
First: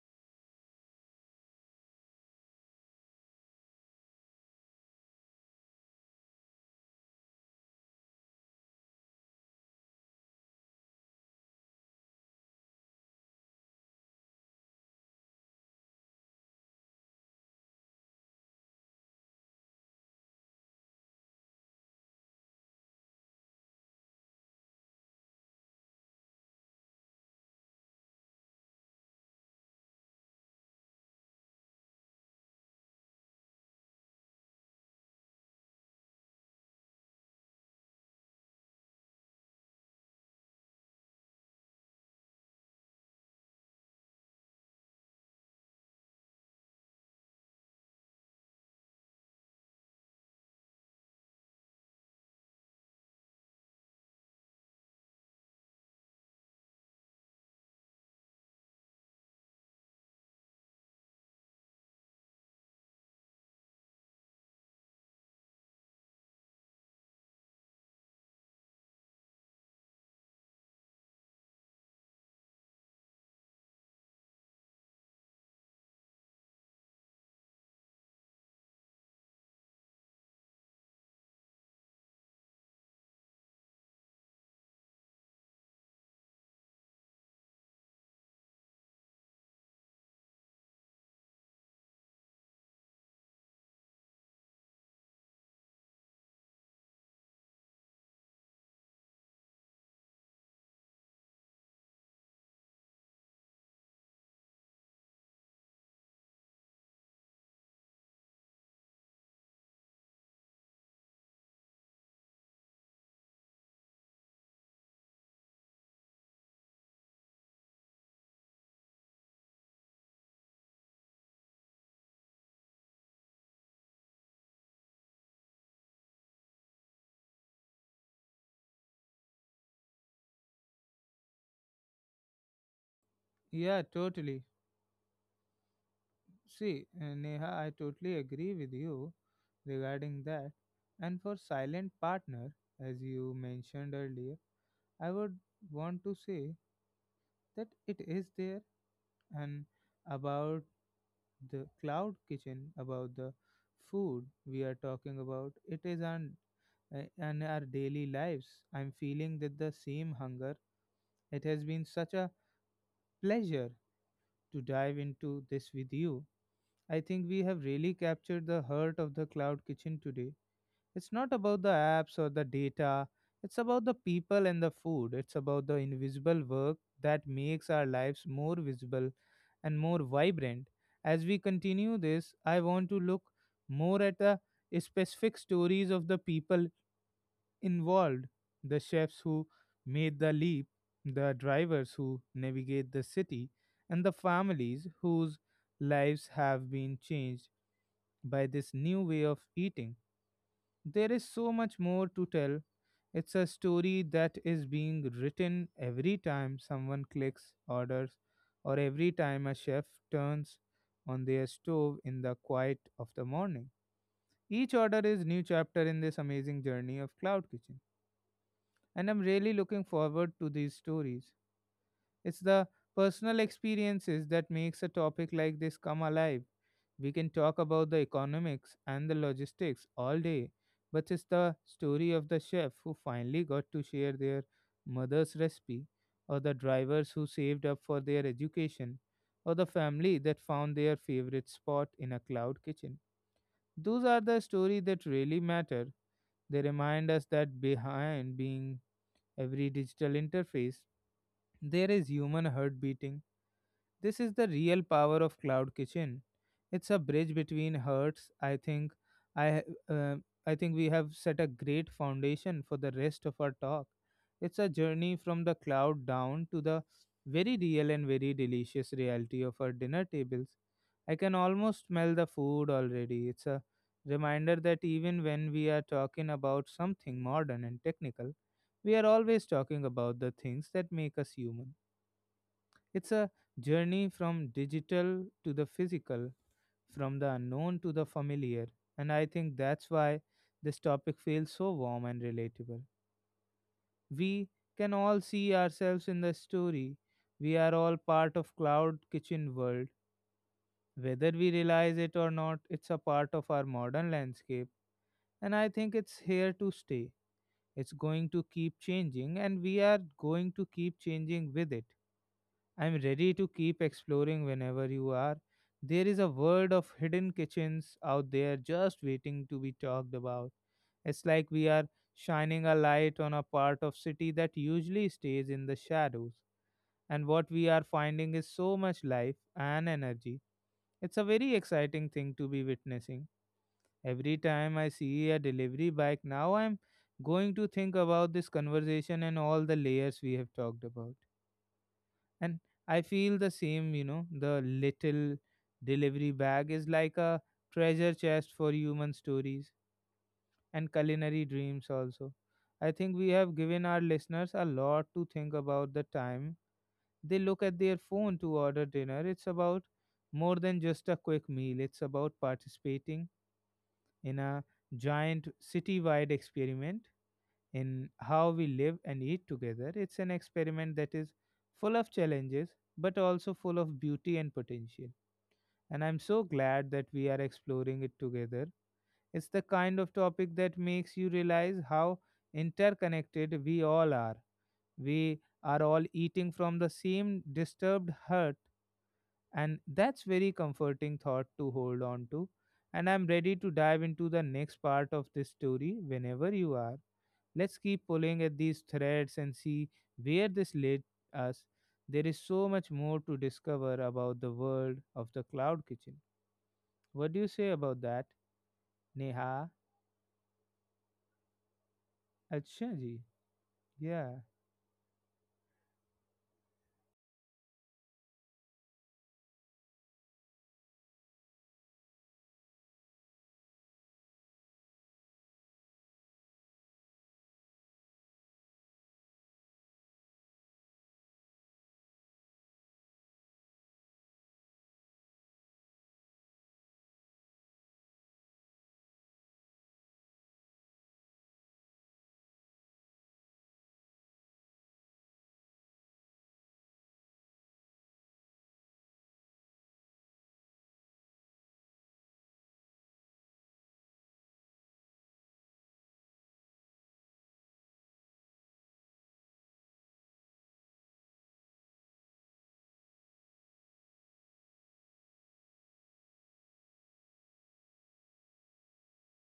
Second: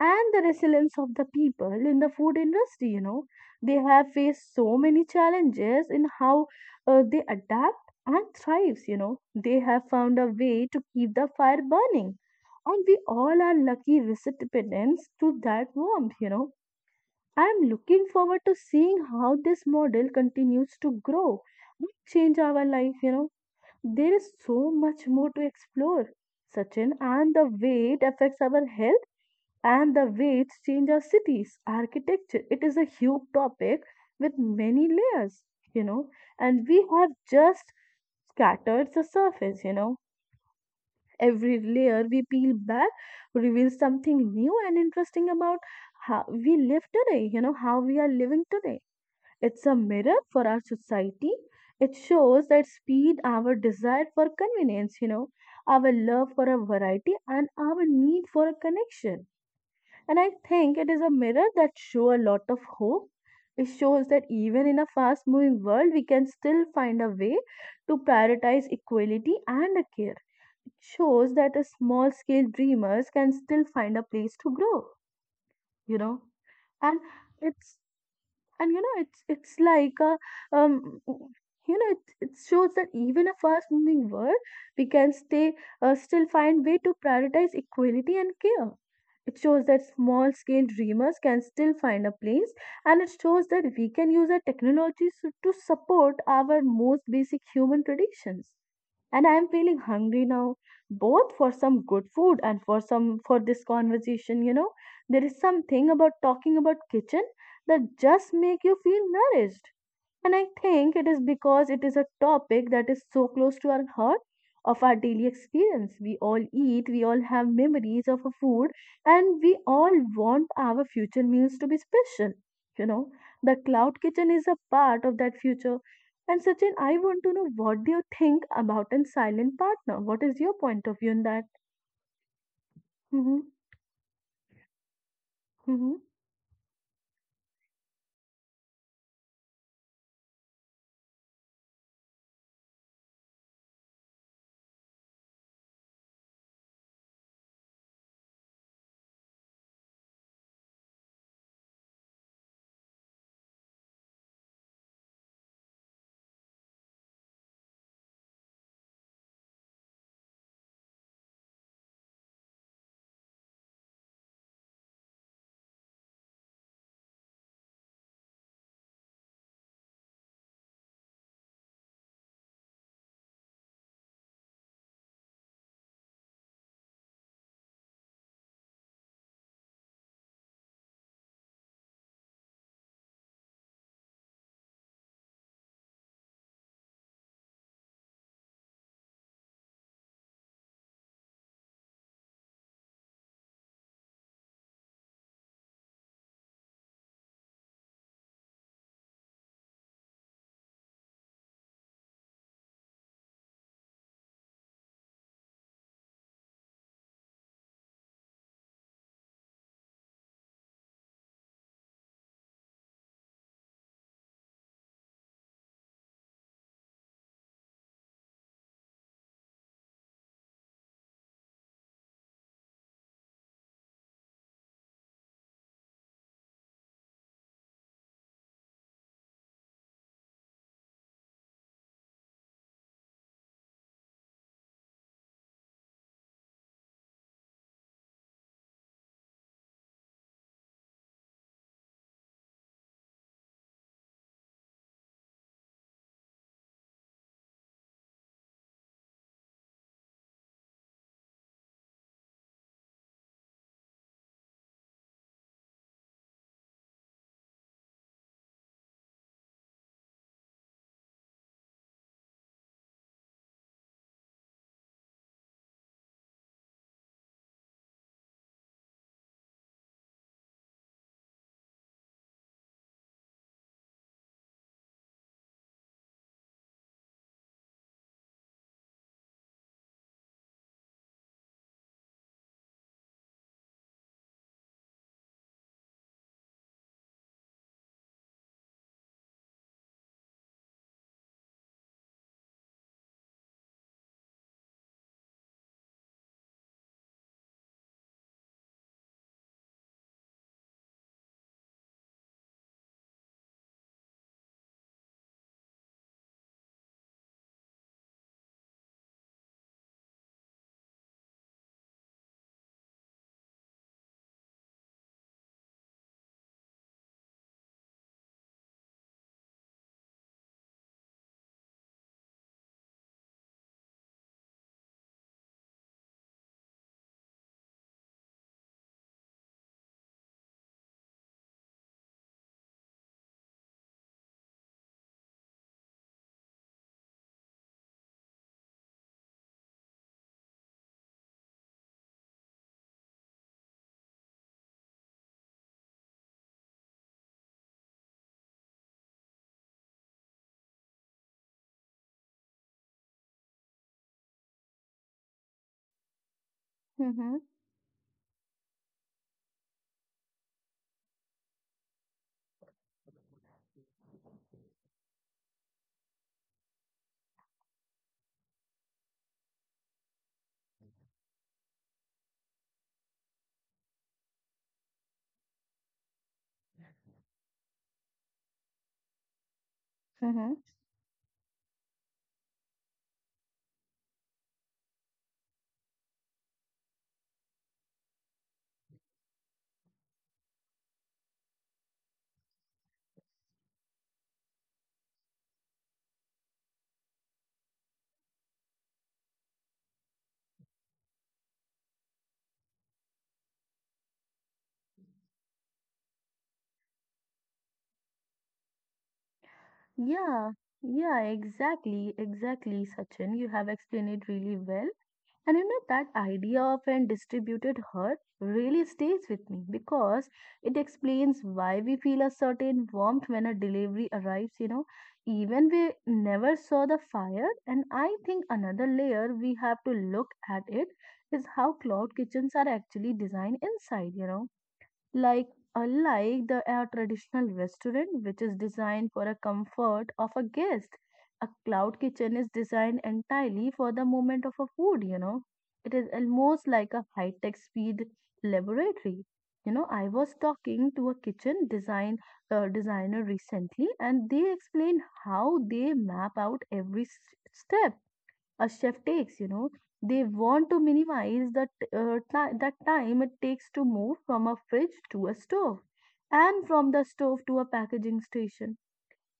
Speaker 2: and the resilience of the people in the food industry. They have faced so many challenges in how they adapt and thrives. They have found a way to keep the fire burning, and we all are lucky recipients to that warmth. I am looking forward to seeing how this model continues to grow and change our life. There is so much more to explore, Sachin, and the way it affects our health and the way change our cities architecture. It is a huge topic with many layers you know and we have just scattered the surface. Every layer we peel back reveals something new and interesting about how we live today, how we are living today. It's a mirror for our society. It shows that speed, our desire for convenience, our love for a variety and our need for a connection. And I think it is a mirror that show a lot of hope. It shows that even in a fast moving world, we can still find a way to prioritize equality and care. It shows that a small scale dreamers can still find a place to grow, you know. And it's it's like a um it shows that even a fast moving world, we can stay still find way to prioritize equality and care. It shows that small scale dreamers can still find a place, and it shows that we can use our technologies to support our most basic human traditions. And I am feeling hungry now, both for some good food and for some for this conversation. There is something about talking about kitchen that just make you feel nourished. And I think it is because it is a topic that is so close to our heart of our daily experience. We all eat, we all have memories of a food, and we all want our future meals to be special. You know, the cloud kitchen is a part of that future. And Sachin, I want to know what do you think about a silent partner? What is your point of view on that? Mm-hmm.
Speaker 1: yeah, totally.
Speaker 2: Mm-hmm.
Speaker 1: See, Neha, I totally agree with you regarding that. And for silent partner, as you mentioned earlier, I would want to say that it is there. And about the cloud kitchen, about the food we are talking about, it is an and our daily lives. I'm feeling that the same hunger. It has been such a pleasure to dive into this with you. I think we have really captured the heart of the cloud kitchen today. It's not about the apps or the data, it's about the people and the food. It's about the invisible work that makes our lives more visible and more vibrant. As we continue this, I want to look more at the specific stories of the people involved: the chefs who made the leap, the drivers who navigate the city, and the families whose lives have been changed by this new way of eating. There is so much more to tell. It's a story that is being written every time someone clicks, orders, or every time a chef turns on their stove in the quiet of the morning. Each order is new chapter in this amazing journey of cloud kitchen, and I'm really looking forward to these stories. It's the personal experiences that makes a topic like this come alive. We can talk about the economics and the logistics all day, but it's the story of the chef who finally got to share their mother's recipe, or the drivers who saved up for their education, or the family that found their favorite spot in a cloud kitchen. Those are the stories that really matter. They remind us that behind being every digital interface, there is human heart beating. This is the real power of Cloud Kitchen. It's a bridge between hearts. I ha- uh, I think we have set a great foundation for the rest of our talk. It's a journey from the cloud down to the very real and very delicious reality of our dinner tables. I can almost smell the food already. It's a reminder that even when we are talking about something modern and technical, we are always talking about the things that make us human. It's a journey from digital to the physical, from the unknown to the familiar, and I think that's why this topic feels so warm and relatable. We can all see ourselves in the story. We are all part of cloud kitchen world. Whether we realize it or not, it's a part of our modern landscape, and I think it's here to stay. It's going to keep changing, and we are going to keep changing with it. I'm ready to keep exploring whenever you are. There is a world of hidden kitchens out there just waiting to be talked about. It's like we are shining a light on a part of city that usually stays in the shadows. And what we are finding is so much life and energy. It's a very exciting thing to be witnessing. Every time I see a delivery bike now, I'm going to think about this conversation and all the layers we have talked about. And I feel the same, you know, the little delivery bag is like a treasure chest for human stories and culinary dreams also. I think we have given our listeners a lot to think about the time
Speaker 2: Mm-hmm.
Speaker 1: they look at their phone to order dinner. It's about more than just a quick meal, it's about participating in a giant city wide experiment in how we live and eat together. It's an experiment that is full of challenges, but also full of beauty and potential. And I'm so glad that we are exploring it together. It's the kind of
Speaker 2: Mm-hmm.
Speaker 1: topic that makes you realize how interconnected we all are. We are all eating from the same disturbed heart, and that's very comforting thought to hold on to. And I'm ready to dive into the next part of this story whenever you are. Let's keep pulling at these threads and see where this leads us. There is so much more to discover about the world of the cloud kitchen. What do you say about that, Neha?
Speaker 2: Yeah, yeah, exactly, exactly,
Speaker 1: Acha ji.
Speaker 2: Sachin. You have explained it
Speaker 1: Yeah,
Speaker 2: really well. And that idea of an distributed herd really stays with me because it explains why we feel a certain warmth when a delivery arrives, even we never saw the fire. And I think another layer we have to look at it is how cloud kitchens are actually designed inside, you know, like, unlike the a traditional restaurant, which is designed for a comfort of a guest, a cloud kitchen is designed entirely for the moment of a food, you know. It is almost like a high tech speed laboratory. You know, I was talking to a kitchen designer recently, and they explained how they map out every step a chef takes, you know, they want to minimize that time it takes to move from a fridge to a stove and from the stove to a packaging station.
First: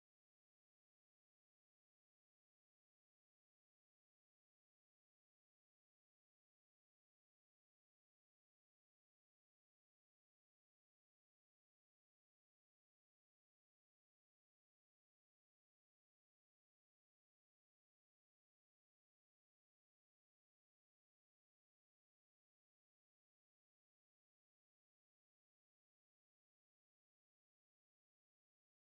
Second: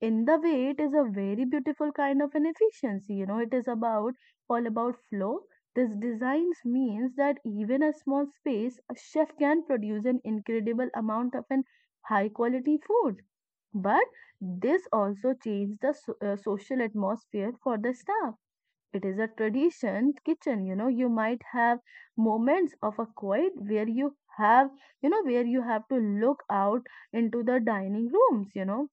Speaker 2: In the way, it is a very beautiful kind of an efficiency, you know, it is about all about flow. This designs means that even a small space a chef can produce an incredible amount of an high quality food. But this also changed the social atmosphere for the staff. It is a tradition kitchen, you know, you might have moments of a quiet where you have, you know, where you have to look out into the dining rooms, you know.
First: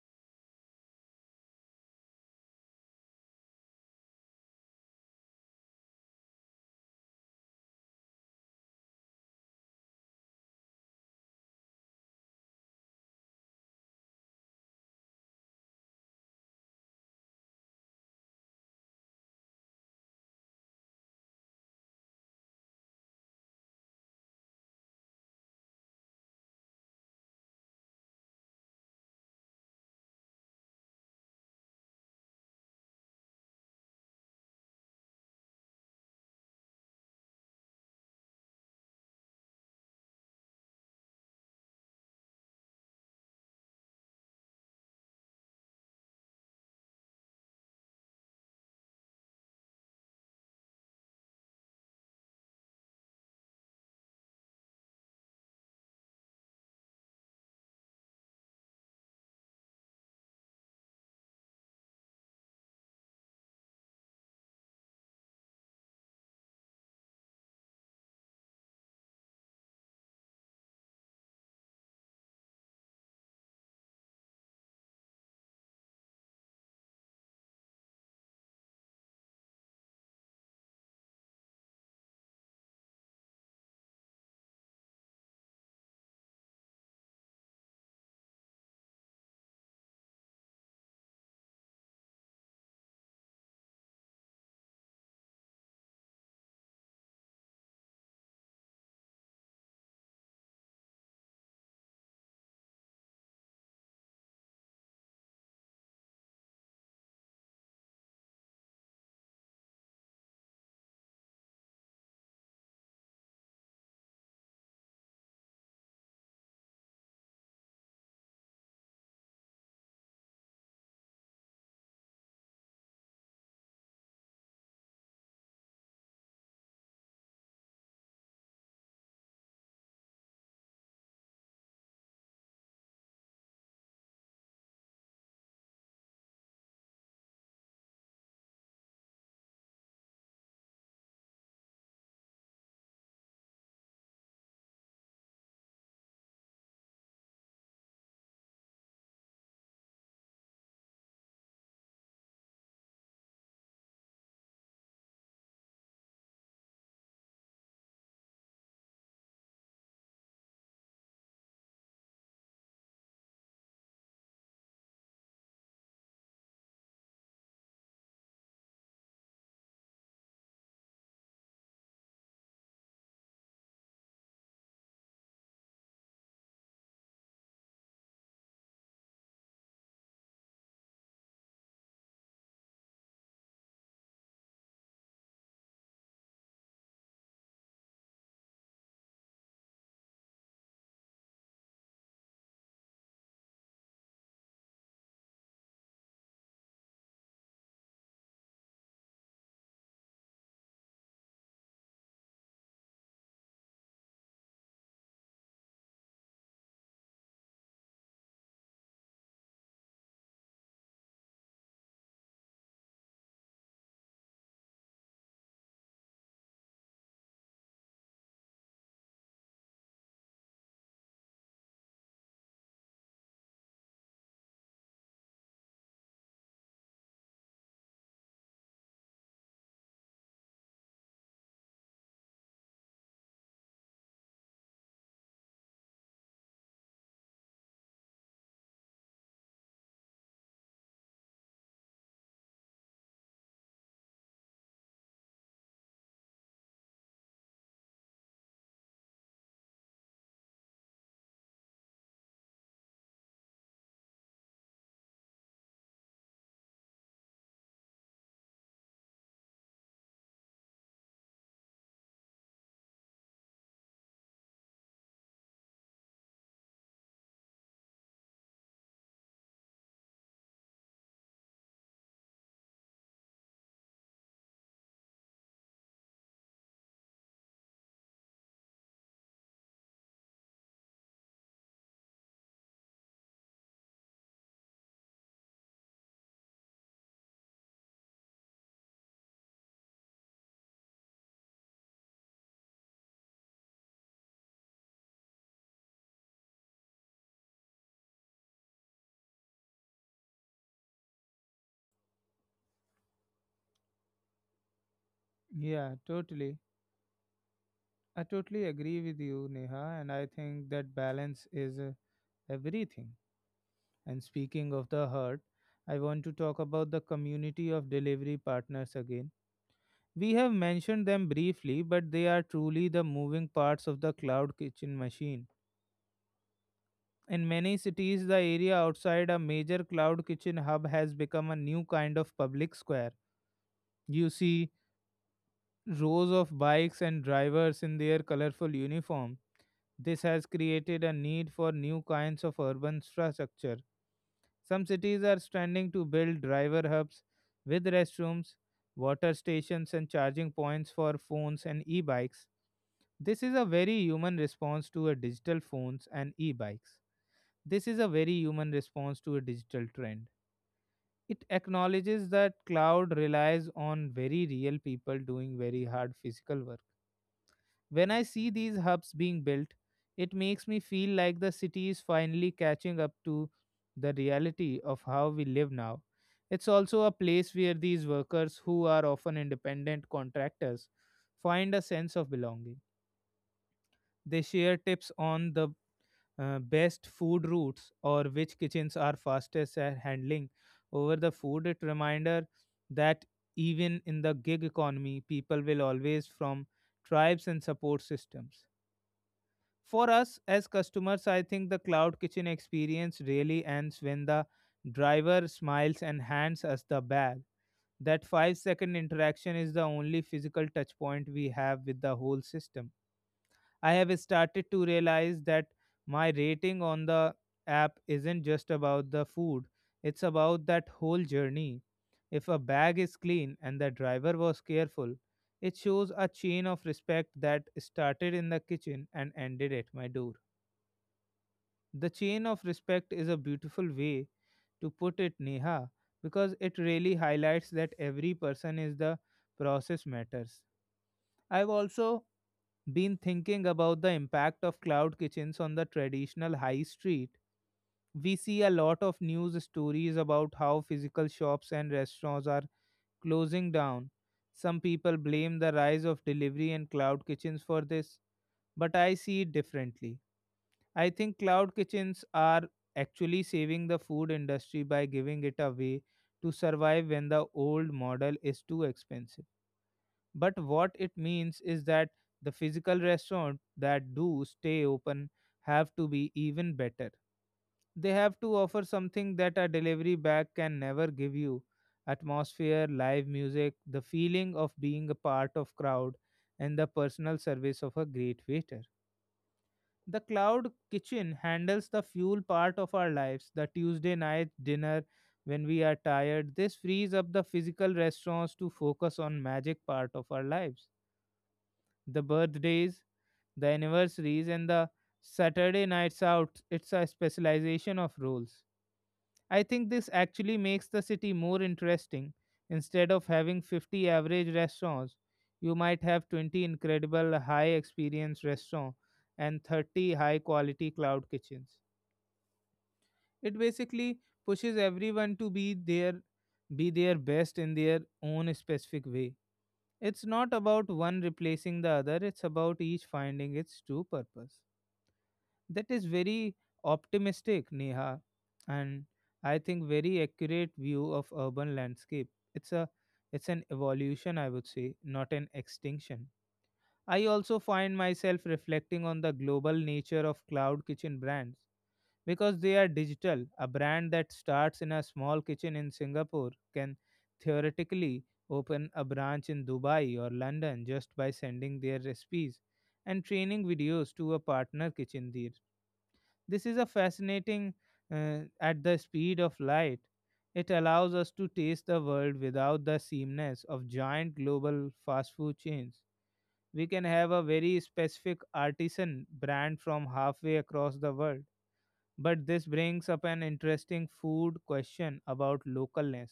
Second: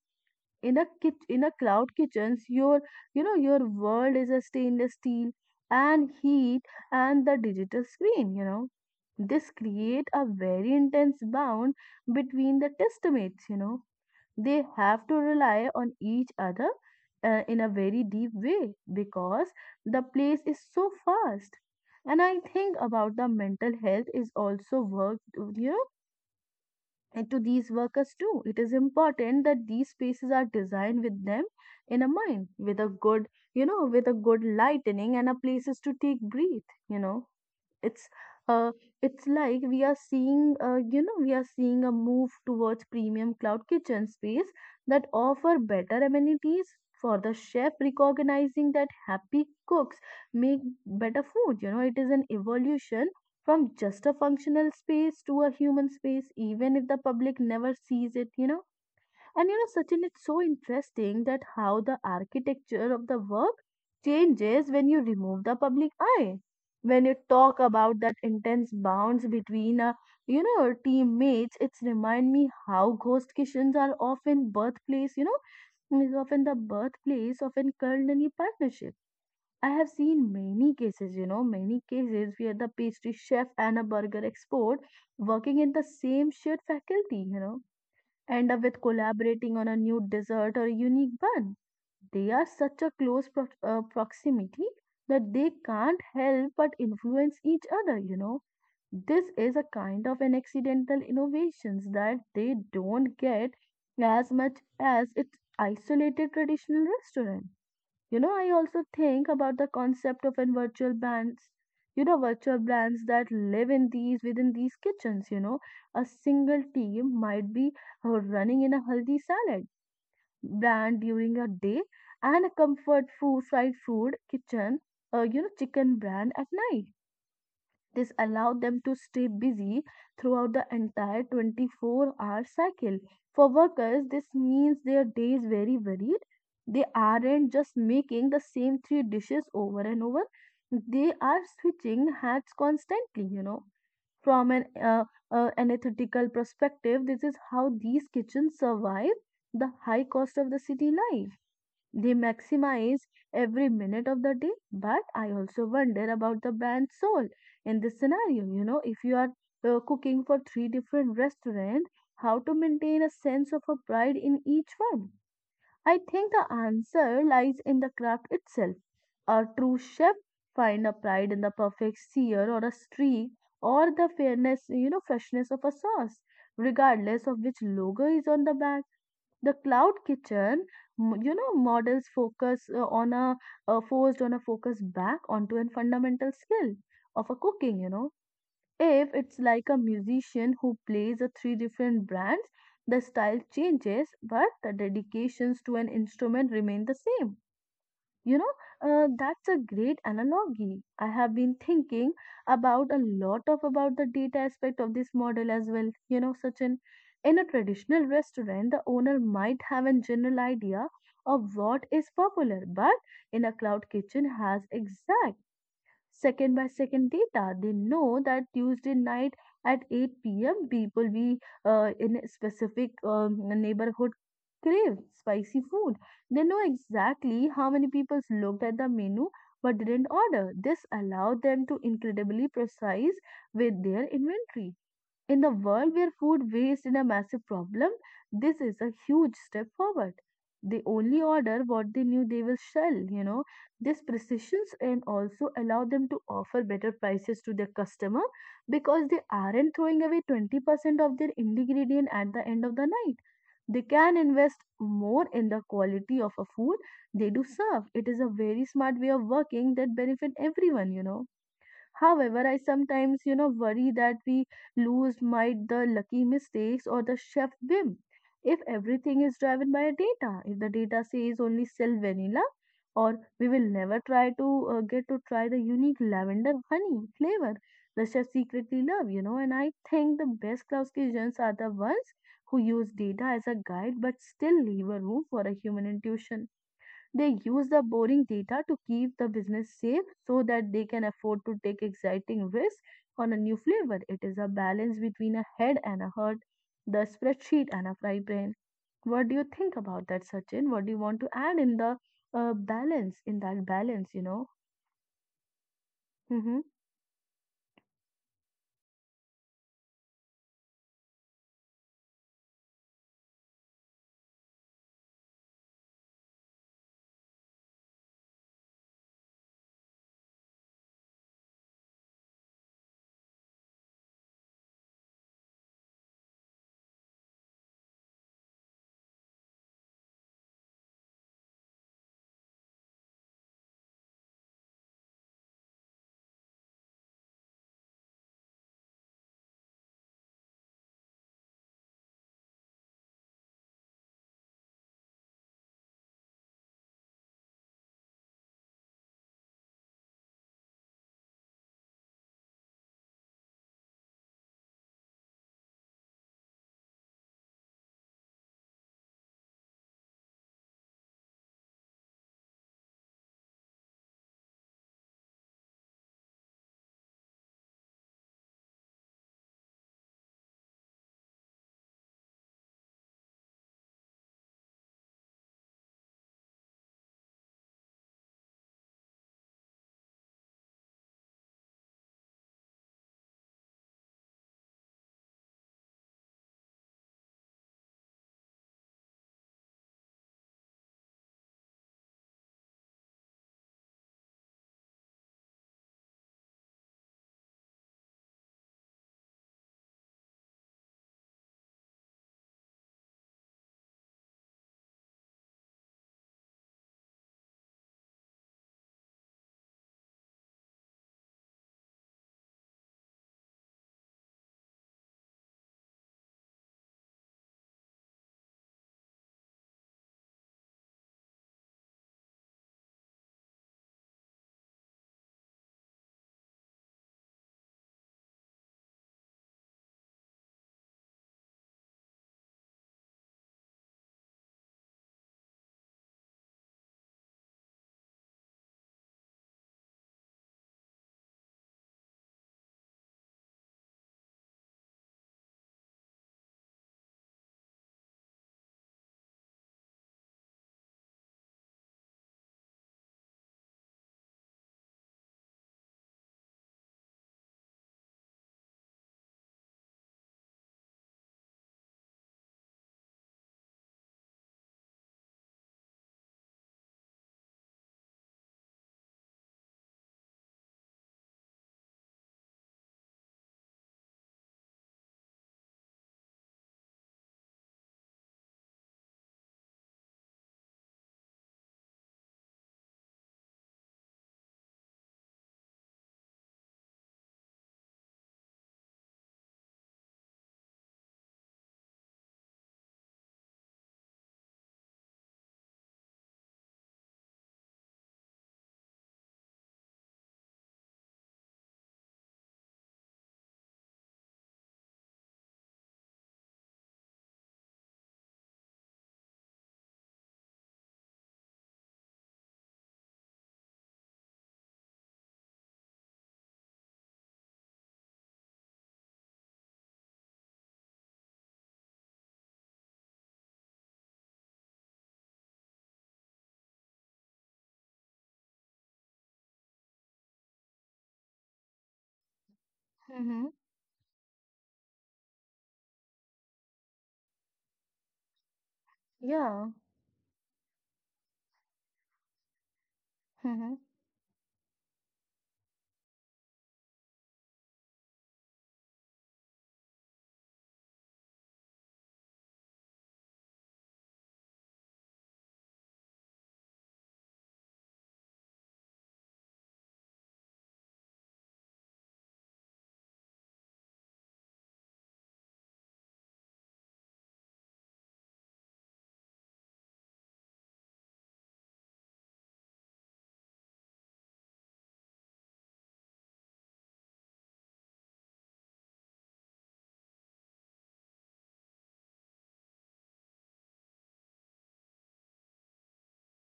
Speaker 2: In a cloud kitchens, your world is a stainless steel and heat and the digital screen, you know. This create a very intense bound between the testmates, you know, they have to rely on each other, in a very deep way because the place is so fast. And I think about the mental health is also worked, you know, into these workers too. It is important that these spaces are designed with them in a mind with a good, you know, with a good lightening and a places to take breath, you know. It's uh it's like we are seeing, you know, we are seeing a move towards premium cloud kitchen space that offer better amenities for the chef, recognizing that happy cooks make better food, you know. It is an evolution from just a functional space to a human space, even if the public never sees it, you know. And you know, Sachin, it's so interesting that how the architecture of the work changes when you remove the public eye. When you talk about that intense bounds between, you know, teammates, it's remind me how ghost kitchens are often birthplace, you know, is often the birthplace of an culinary partnership. I have seen many cases, you know, many cases where the pastry chef and a burger expert working in the same shared faculty, you know, end up with collaborating on a new dessert or a unique bun. They are such a close proximity that they can't help but influence each other, you know. This is a kind of an accidental innovations that they don't get as much as its isolated traditional restaurant. You know, I also think about the concept of in virtual brands, you know, virtual brands that live in these within these kitchens, you know. A single team might be, uh, running in a healthy salad brand during a day and a comfort food, fried food kitchen, you know, chicken brand at night. This allowed them to stay busy throughout the entire 24-hour cycle. For workers, this means their days very varied. They aren't just making the same three dishes over and over, they are switching hats constantly, you know. From an anesthetical perspective, this is how these kitchens survive the high cost of the city life. They maximize every minute of the day, but I also wonder about the brand soul in this scenario. You know, if you are, cooking for three different restaurants, how to maintain a sense of a pride in each one? I think the answer lies in the craft itself. A true chef find a pride in the perfect sear or a streak or the fairness, you know, freshness of a sauce, regardless of which logo is on the bag. The cloud kitchen, you know, models focus on a forced on a focus back onto a fundamental skill of a cooking. You know, if it's like a musician who plays a three different brands, the style changes, but the dedications to an instrument remain the same, you know, that's a great analogy. I have been thinking about a lot of about the data aspect of this model as well. You know, such an in a traditional restaurant, the owner might have a general idea of what is popular, but in a cloud kitchen has exact second by second data. They know that Tuesday night at 8 p.m. people be, in a specific neighborhood crave spicy food. They know exactly how many people looked at the menu but didn't order. This allowed them to incredibly precise with their inventory. In the world where food waste is a massive problem, this is a huge step forward. They only order what they knew they will sell, you know. This precisions and also allow them to offer better prices to their customer because they aren't throwing away 20% of their ingredient at the end of the night. They can invest more in the quality of a food they do serve. It is a very smart way of working that benefit everyone, you know. However, I sometimes, you know, worry that we lose might the lucky mistakes or the chef whim. If everything is driven by data, if the data says only sell vanilla, or we will never try to, get to try the unique lavender honey flavor the chef secretly love, you know. And I think the best Klaus kitchens are the ones who use data as a guide but still leave a room for a human intuition. They use the boring data to keep the business safe so that they can afford to take exciting risks on a new flavor. It is a balance between a head and a heart, the spreadsheet and a fry brain. What do you think about that, Sachin? What do you want to add in the, in that balance, you know?
Speaker 1: yeah,
Speaker 2: Mm-hmm.
Speaker 1: totally. I totally agree with you, Neha, and I think that balance is everything. And speaking of the heart, I want to talk about the community of delivery partners again. We have mentioned them briefly, but they are truly the moving parts of the cloud kitchen machine. In many cities, the area outside a major cloud kitchen hub has become a new kind of public square. You see rows of bikes and drivers in their colorful uniform. This has created a need for new kinds of urban infrastructure. Some cities are standing to build driver hubs with restrooms, water stations, and charging points for phones and e bikes. This is a very human response to a digital phones and e-bikes. This is a very human response to a digital trend. It acknowledges that cloud relies on very real people doing very hard physical work. When I see these hubs being built, it makes me feel like the city is finally catching up to the reality of how we live now. It's also a place where these workers, who are often independent contractors, find a sense of belonging. They share tips on the best food routes or which kitchens are fastest at handling over the food. It reminder that even in the gig economy people will always from tribes and support systems. For us as customers, I think the cloud kitchen experience really ends when the driver smiles and hands us the bag. That 5-second interaction is the only physical touch point we have with the whole system. I have started to realize that my rating on the app isn't just about the food, it's about that whole journey. If a bag is clean and the driver was careful, it shows a chain of respect that started in the kitchen and ended at my door. The chain of respect is a beautiful way to put it, Neha, because it really highlights that every person is the process matters. I've also been thinking about the impact of cloud kitchens on the traditional high street. We see a lot of news stories about how physical shops and restaurants are closing down. Some people blame the rise of delivery and cloud kitchens for this, but I see it differently. I think cloud kitchens are actually saving the food industry by giving it a way to survive when the old model is too expensive. But what it means is that the physical restaurant that do stay open have to be even better. They have to offer something that a delivery bag can never give you: atmosphere, live music, the feeling of being a part of crowd, and the personal service of a great waiter. The cloud kitchen handles the fuel part of our lives, the tuesday night dinner when we are tired. This frees up the physical restaurants to focus on magic part of our lives: the birthdays, the anniversaries, and the Saturday nights out. It's a specialization of roles. I think this actually makes the city more interesting. Instead of having 50 average restaurants, you might have 20 incredible high experience restaurants and 30 high quality cloud kitchens. It basically pushes everyone to be their best in their own specific way. It's not about one replacing the other, it's about each
Speaker 2: Mm-hmm.
Speaker 1: finding its true purpose. That is very optimistic, Neha, and I
Speaker 2: Yeah.
Speaker 1: think very accurate view of urban landscape. It's a it's an
Speaker 2: Mm-hmm.
Speaker 1: evolution, I would say, not an extinction. I also find myself reflecting on the global nature of cloud kitchen brands because they are digital. A brand that starts in a small kitchen in Singapore can theoretically open a branch in Dubai or London just by sending their recipes and training videos to a partner kitchen there. This is a fascinating at the speed of light. It allows us to taste the world without the seamness of giant global fast food chains. We can have a very specific artisan brand from halfway across the world. But this brings up an interesting food question about localness.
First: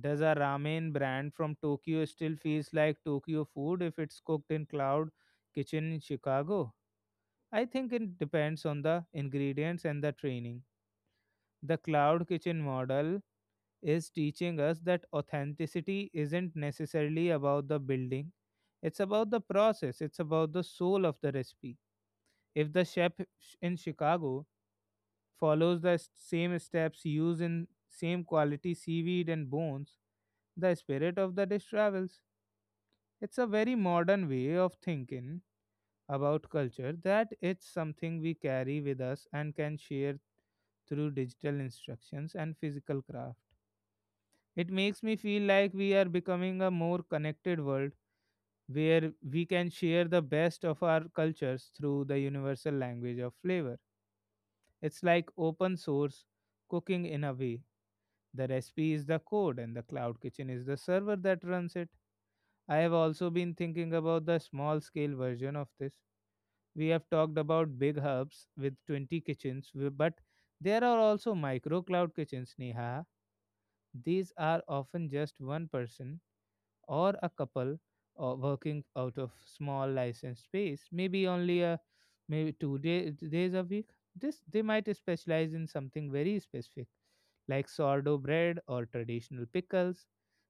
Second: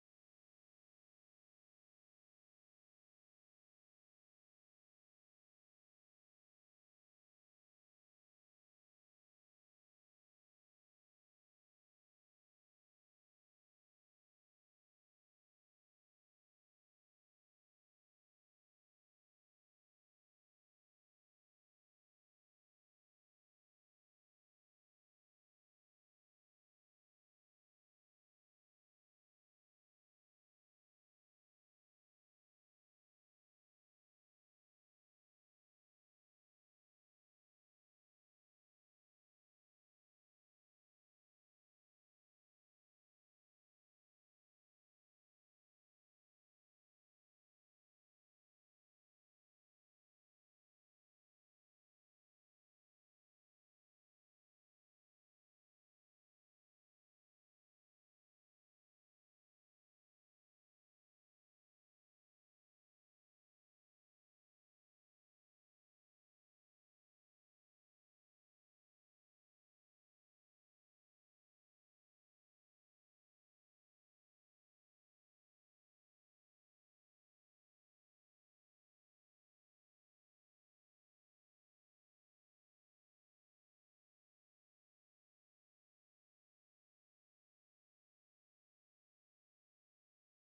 Speaker 1: Does a ramen brand from Tokyo still feels like Tokyo food if it's cooked in cloud kitchen in Chicago? I think it depends on the ingredients and the training. The cloud kitchen model is teaching us that authenticity isn't necessarily about the building, it's about the process, it's about the soul of the recipe. If the chef in Chicago follows the same steps used in same quality seaweed and bones, the spirit of the dish travels. It's a very modern way of thinking about culture that it's something we carry with us and can share through digital instructions and physical craft. It makes me feel like we are becoming a more connected world where we can share the best of our cultures through the universal language of flavor. It's like open source cooking in a way. The recipe is the code, and the cloud kitchen is the server that runs it. I have also been thinking about the small scale version of this. We have talked about big hubs with 20 kitchens, but there are also micro cloud kitchens, Neha. These are often just one person or a couple working out of small licensed space, maybe only a maybe two days a week. This they might specialize in something very specific, like sourdough bread or traditional pickles.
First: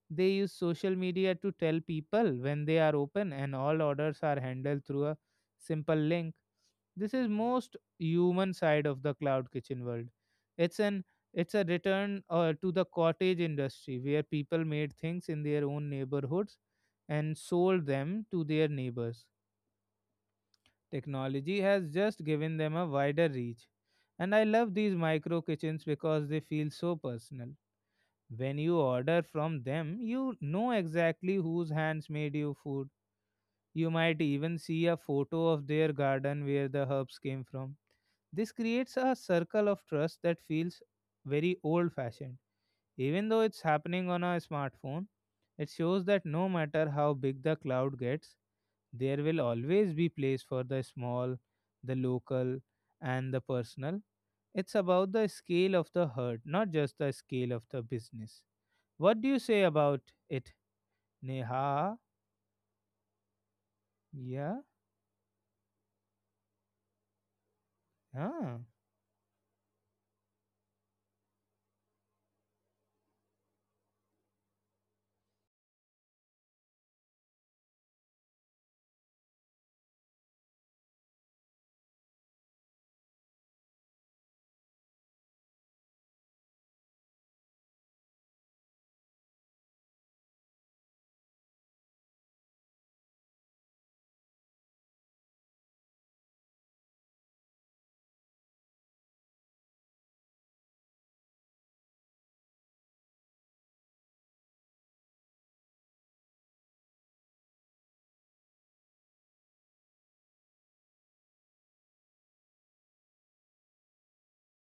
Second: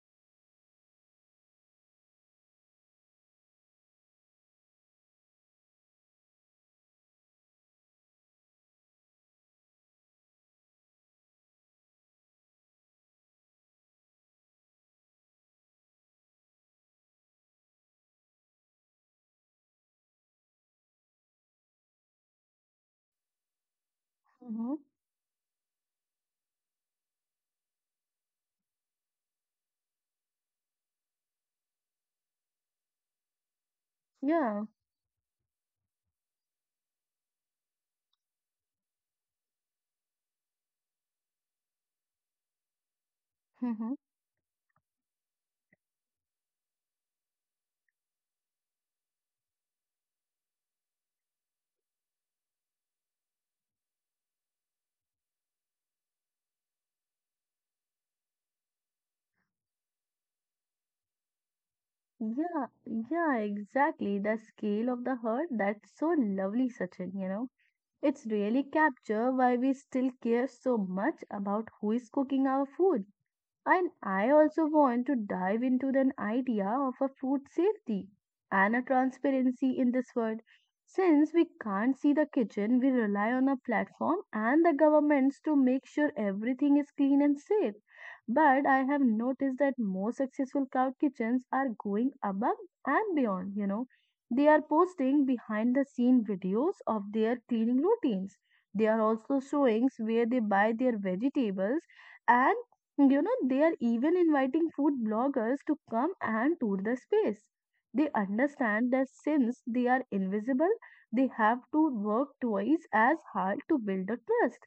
Speaker 1: They use social media to tell people when they are open, and all orders are handled through a simple link. This is most human side of the cloud kitchen world. It's an it's a return to the cottage industry where people made things in their own neighborhoods and sold them to their neighbors. Technology has just given them a wider reach. And I love
Speaker 2: Mm-hmm.
Speaker 1: these micro kitchens because they feel so personal. When you order from them, you know exactly whose hands made your food. You might even
Speaker 2: Yeah.
Speaker 1: see a photo of their garden where the herbs came from. This creates a circle of trust that feels very old fashioned. Even though it's
Speaker 2: Mm-hmm.
Speaker 1: happening on a smartphone, it shows that no matter how big the cloud gets, there will always be place for the small, the local, and the personal. It's about the scale of the herd, not just the scale of the business. What do you say about it, Neha?
Speaker 2: Yeah, yeah, exactly. The
Speaker 1: Yeah,
Speaker 2: scale of the herd, that's so lovely, Sachin, you know. It's
Speaker 1: yeah,
Speaker 2: really capture why we still care so much about who is cooking our food. And I also want to dive into the idea of a food safety and a transparency in this world. Since we can't see the kitchen, we rely on a platform and the governments to make sure everything is clean and safe. But I have noticed that more successful cloud kitchens are going above and beyond, you know. They are posting behind the scene videos of their cleaning routines. They are also showing where they buy their vegetables and, you know, they are even inviting food bloggers to come and tour the space. They understand that since they are invisible, they have to work twice as hard to build a trust.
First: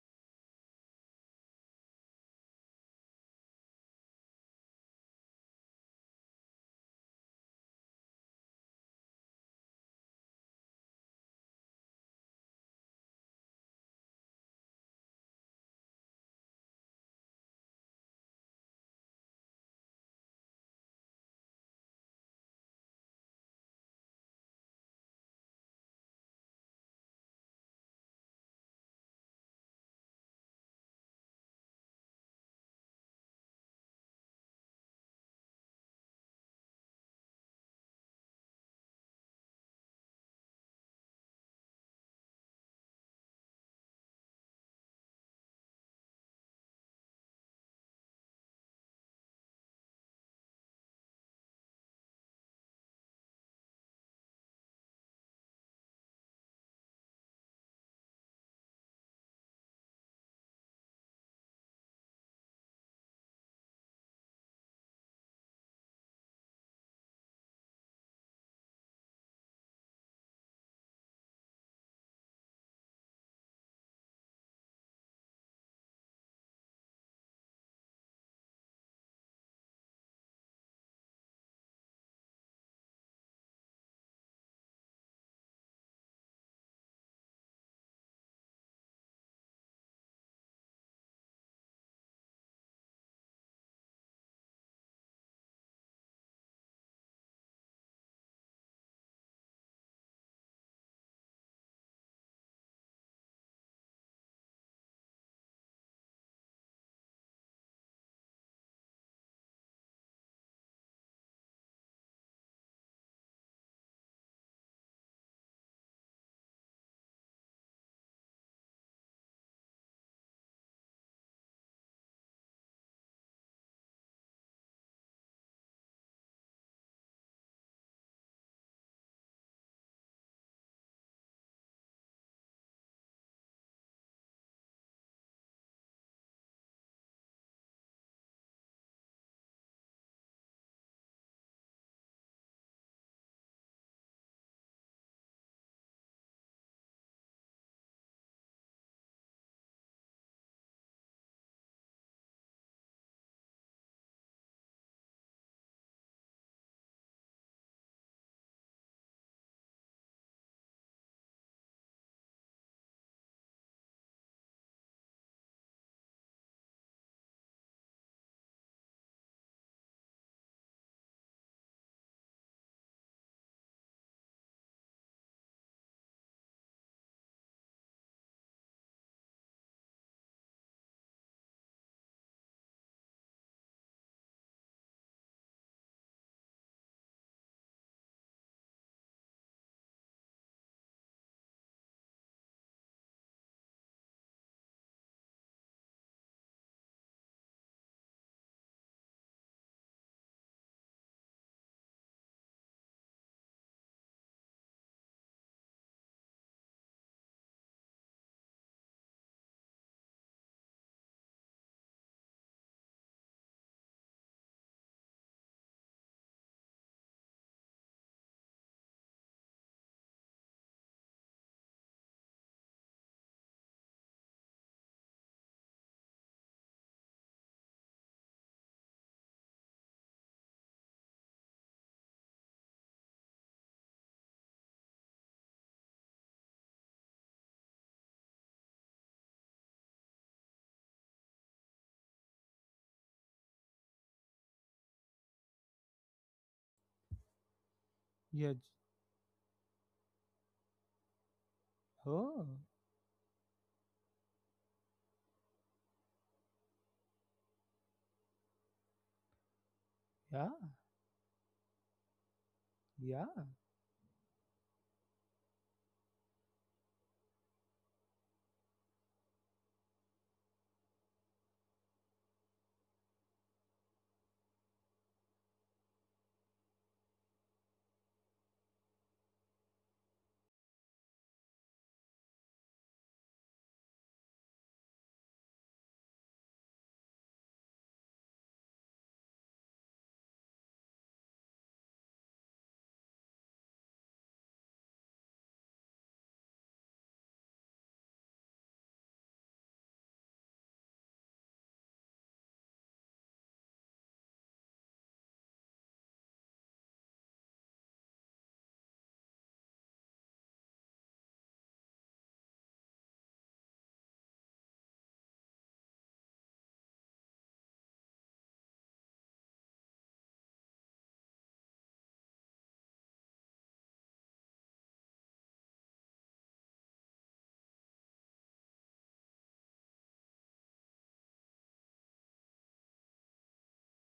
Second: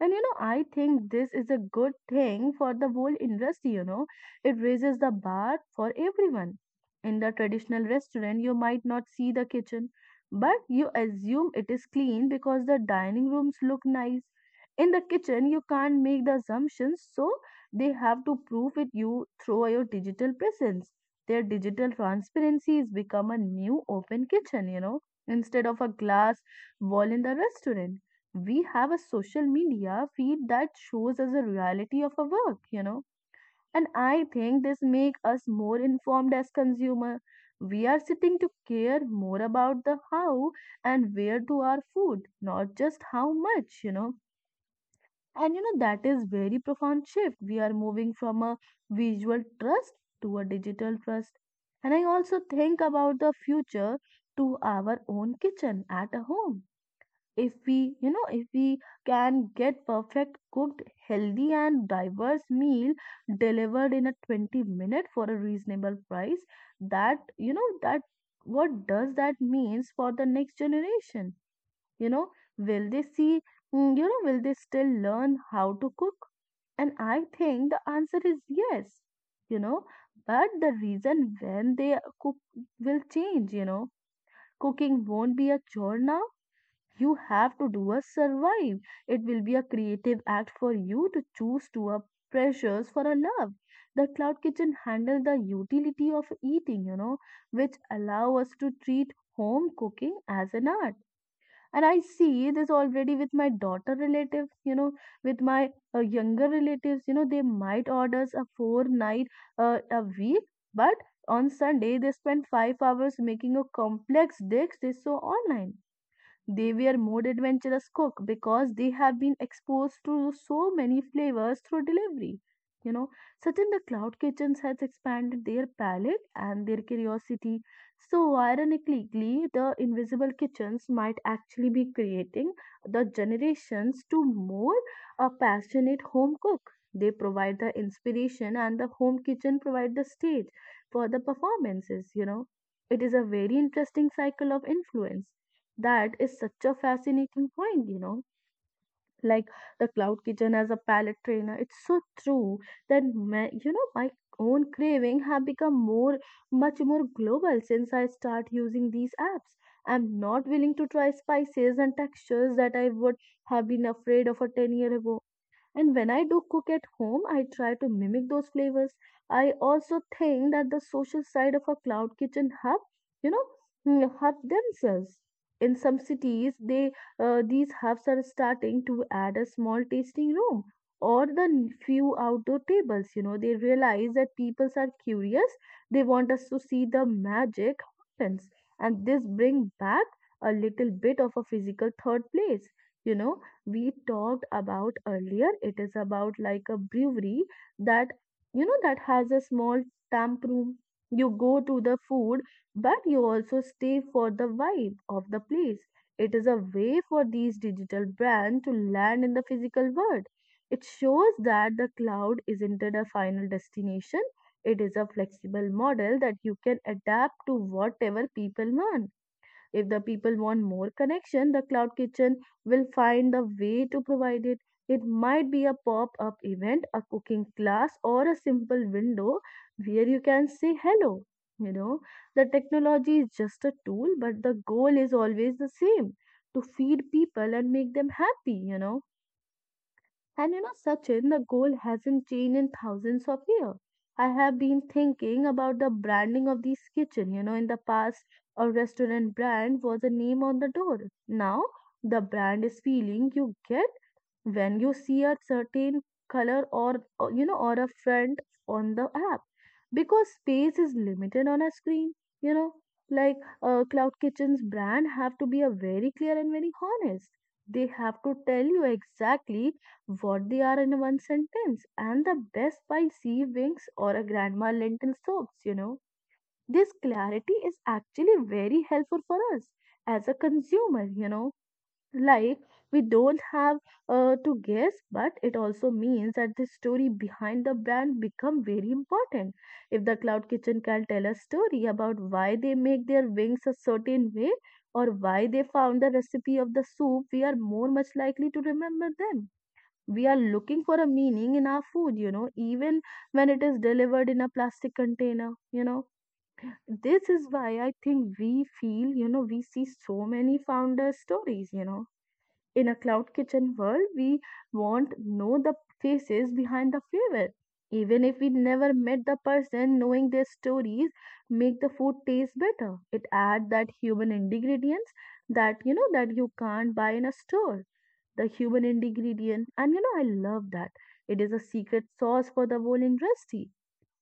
Speaker 2: And you know, I think this is a good thing for the whole industry, you know. It raises the bar for everyone. In the traditional restaurant, you might not see the kitchen, but you assume it is clean because the dining rooms look nice. In the kitchen, you can't make the assumptions, so they have to prove it you through your digital presence. Their digital transparency is become a new open kitchen, you know, instead of a glass wall in the restaurant. We have a social media feed that shows us the reality of our work, you know. And I think this make us more informed as consumer. We are sitting to care more about the how and where to our food, not just how much, you know. And you know, that is very profound shift. We are moving from a visual trust to a digital trust. And I also think about the future to our own kitchen at a home. If we can get perfect cooked healthy and diverse meal delivered in a 20 minute for a reasonable price, that, you know, that what does that means for the next generation, you know, will they see, you know, will they still learn how to cook? And I think the answer is yes, you know, but the reason when they cook will change, you know. Cooking won't be a chore now you have to do a survive. It will be a creative act for you to choose to a pressures for a love. The cloud kitchen handle the utility of eating, you know, which allow us to treat home cooking as an art. And I see this already with my daughter relatives, you know, with my, younger relatives, you know, they might order us a four night a week, but on Sunday they spend 5 hours making a complex dish they saw online. They were more adventurous cook because they have been exposed to so many flavors through delivery. You know, Sachin, the cloud kitchens has expanded their palate and their curiosity. So ironically, the invisible kitchens might actually be creating the generations to more a passionate home cook. They provide the inspiration and the home kitchen provide the stage for the performances, you know. It is a very interesting cycle of influence. That is such a fascinating point, you know. Like the cloud kitchen as a palate trainer, it's so true that my, my own craving have become more, much more global since I start using these apps. I'm not willing to try spices and textures that I would have been afraid of a 10 year ago, and when I do cook at home, I try to mimic those flavors. I also think that the social side of a cloud kitchen hub, you know, hub themselves. In some cities, they these hubs are starting to add a small tasting room or the few outdoor tables. You know, they realize that people are curious. They want us to see the magic happens, and this bring back a little bit of a physical third place. You know, we talked about earlier. It is about like a brewery that, you know, that has a small stamp room. You go to the food, but you also stay for the vibe of the place. It is a way for these digital brands to land in the physical world. It shows that the cloud isn't a final destination. It is a flexible model that you can adapt to whatever people want. If the people want more connection, the cloud kitchen will find the way to provide it. It might be a pop up event, a cooking class, or a simple window where you can say hello. You know, the technology is just a tool, but the goal is always the same to feed people and make them happy, and you know, Sachin, the goal hasn't changed in thousands of years. I have been thinking about the branding of this kitchen. You know, in the past,
Speaker 1: yeah.
Speaker 2: a restaurant brand was a name on the door. Now, the
Speaker 1: Oh,
Speaker 2: brand is feeling you get when you see a certain color or, you know or a font on the app because
Speaker 1: yeah,
Speaker 2: space is limited on a screen, you know, like
Speaker 1: yeah,
Speaker 2: cloud kitchen's brand have to be a very clear and very honest. They have to tell you exactly what they are in one sentence, and the best by sea wings or a grandma lentil soaps, you know, this clarity is actually very helpful for us as a consumer, you know, like, we don't have to guess. But it also means that the story behind the brand become very important. If the cloud kitchen can tell a story about why they make their wings a certain way or why they found the recipe of the soup, we are more much likely to remember them. We are looking for a meaning in our food, you know, even when it is delivered in a plastic container, this is why I think we feel, we see so many founder stories, you know, in a cloud kitchen world, we won't know the faces behind the flavor. Even if we never met the person, knowing their stories make the food taste better. It adds that human ingredients that, that you can't buy in a store. The human ingredient, and you know I love that. It is a secret sauce for the whole industry,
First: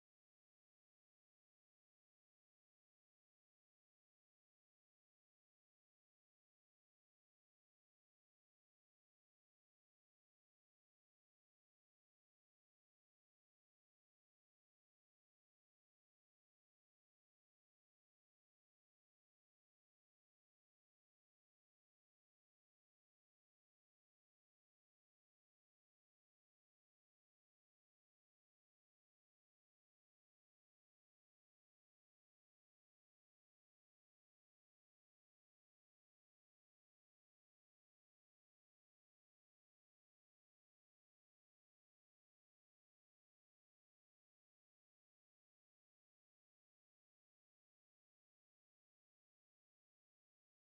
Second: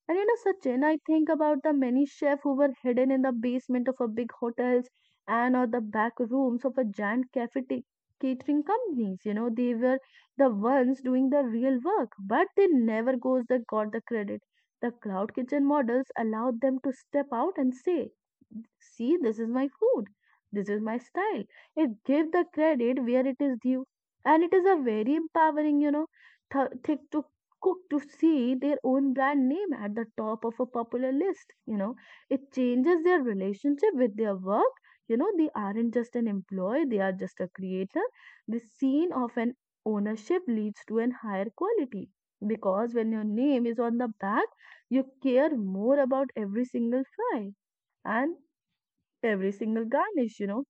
Speaker 2: and you know, Sachin, I think about the many chefs who were hidden in the basement of a big hotels and or the back rooms of a giant catering companies. You know, they were the ones doing the real work, but they never goes the got the credit. The cloud kitchen models allowed them to step out and say, "See, this is my food. This is my style." It gave the credit where it is due, and it is a very empowering, you know, thing to cooked to see their own brand name at the top of a popular list. You know, it changes their relationship with their work. You know, they aren't just an employee, they are just a creator. The scene of an ownership leads to an higher quality, because when your name is on the back, you care more about every single fry and every single garnish, you know.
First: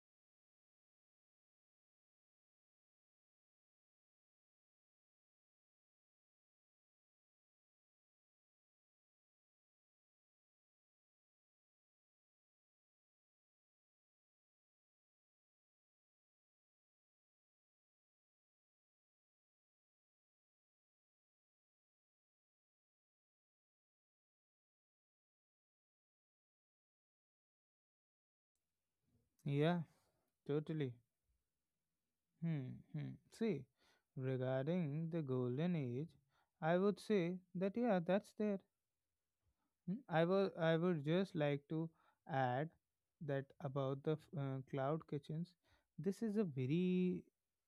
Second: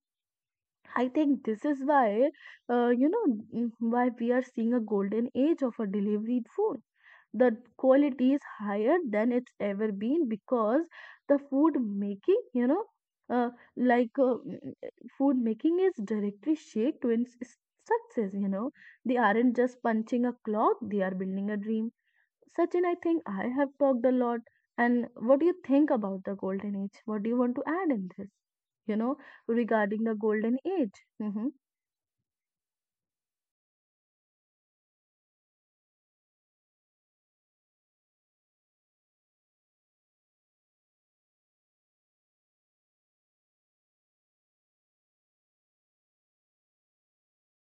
Speaker 2: I think this is why, uh, you know, why we are seeing a golden age of a delivery food. The quality is higher than it's ever been because the food making, uh, like uh, mm, mm, food making is directly shaped to its success. You know, they aren't just punching a clock; they are building a dream. Sachin, I think I have talked a lot. And what do you think about the golden age? What do you want to add in this? You know,
Speaker 1: yeah.
Speaker 2: regarding the golden
Speaker 1: Totally.
Speaker 2: age. Hmm.
Speaker 1: Hmm, hmm. See, regarding the golden age, I would say that yeah, that's there. I would just like to add that about the cloud kitchens. This is a very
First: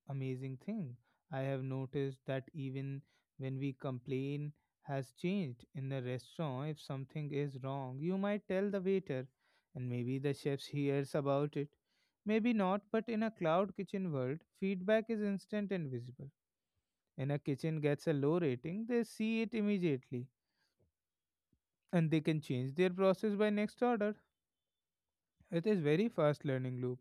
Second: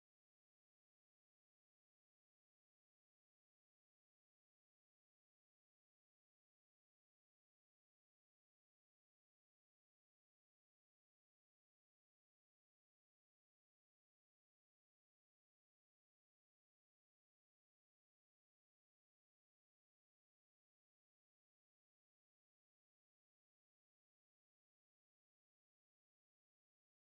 Speaker 1: amazing thing. I have noticed that even when we complain has changed in the restaurant, if something is wrong, you might tell the waiter, and maybe the chefs *laughs* hears about it. Maybe not, but in a cloud kitchen world, feedback is instant and visible. When a kitchen gets a low rating, they see it immediately and they can change their process by next order. It is very fast learning loop.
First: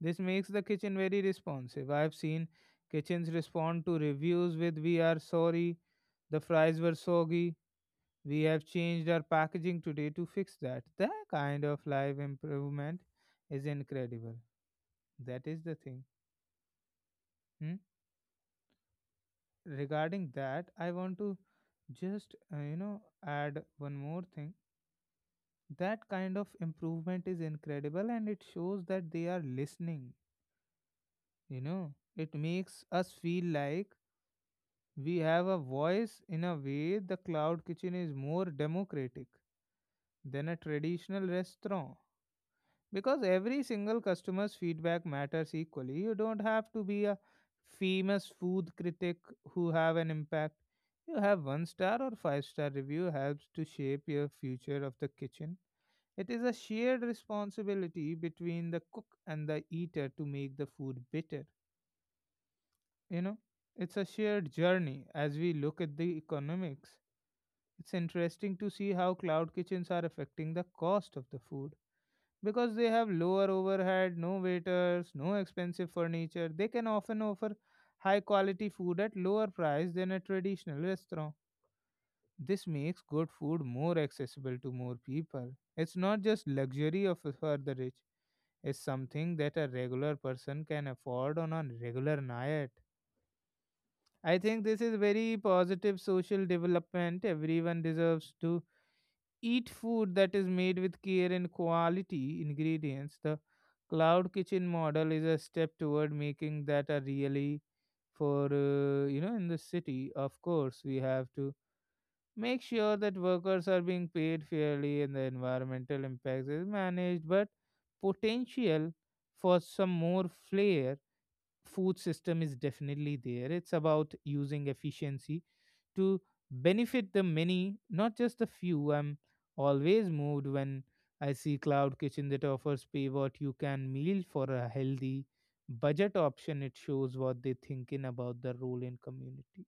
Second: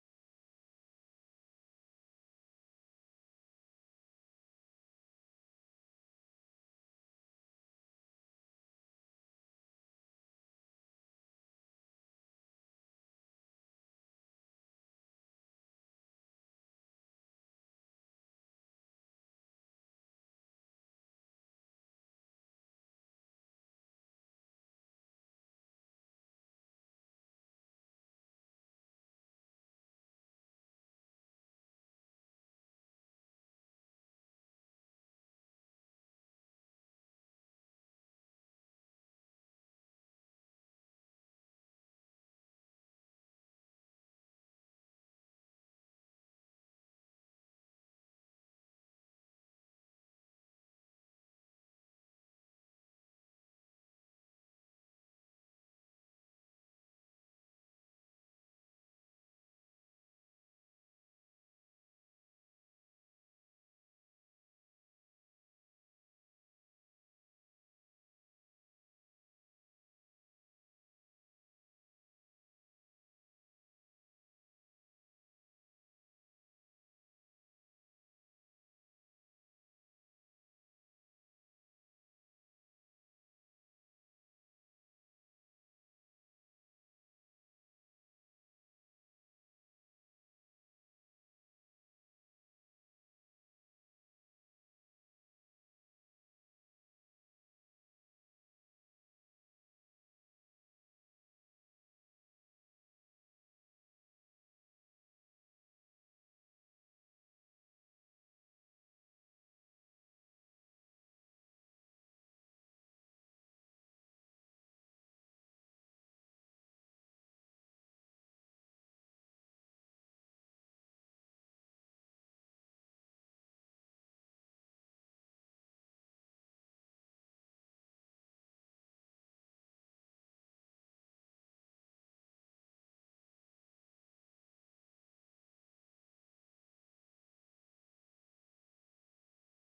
Speaker 1: This makes the kitchen very responsive. I have seen kitchens respond to reviews with, "We are sorry, the fries were soggy, we have changed our packaging today to fix that." That kind of live improvement is incredible. That is the thing. Hmm? Regarding that, I want to just add one more thing that kind of improvement is incredible and it shows that they are listening. You know, it makes us feel like we have a voice in a way the cloud kitchen is more democratic than a traditional restaurant because every single customer's feedback matters equally. You don't have to be a famous food critic who have an impact. You have one star or five-star review helps to shape your future of the kitchen. It is a shared responsibility between the cook and the eater to make the food better you know it's a shared journey. As we look at the economics, it's interesting to see how cloud kitchens are affecting the cost of the food because they have lower overhead, no waiters, no expensive furniture, they can often offer high quality food at lower price than a traditional restaurant. This makes good food more accessible to more people. It's not just luxury of for the rich. It's something that a regular person can afford on a regular night. I think this is very positive social development. Everyone deserves to eat food that is made with care and quality ingredients. The cloud kitchen model is a step toward making that a really for in the city. Of course, we have to make sure that workers are being paid fairly and the environmental impacts is managed. But potential for some more flair food system is definitely there. It's about using efficiency to benefit the many, not just the few. I'm always moved when I see cloud kitchen that offers pay what you can meal for a healthy budget option. It shows what they thinking about the role in community.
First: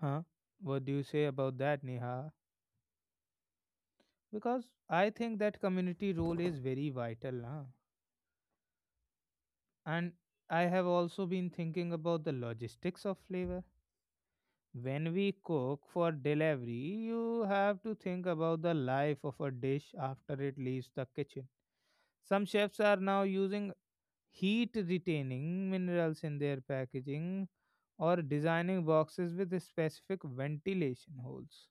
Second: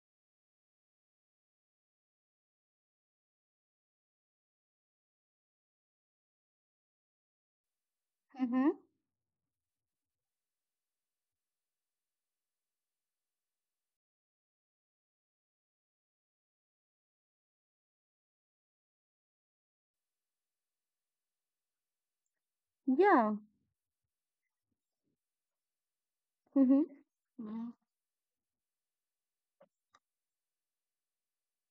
Speaker 1: Huh? What do you say about that, Neha? Because I think that community role is very vital, huh?
Speaker 2: Mm-hmm.
Speaker 1: And I have also been thinking about the logistics of flavor. When we cook for delivery, you have to think about the life of a dish after it leaves the kitchen. Some chefs are now
Speaker 2: Yeah.
Speaker 1: using heat retaining minerals in their
Speaker 2: Hmm.
Speaker 1: packaging or designing boxes with specific ventilation holes.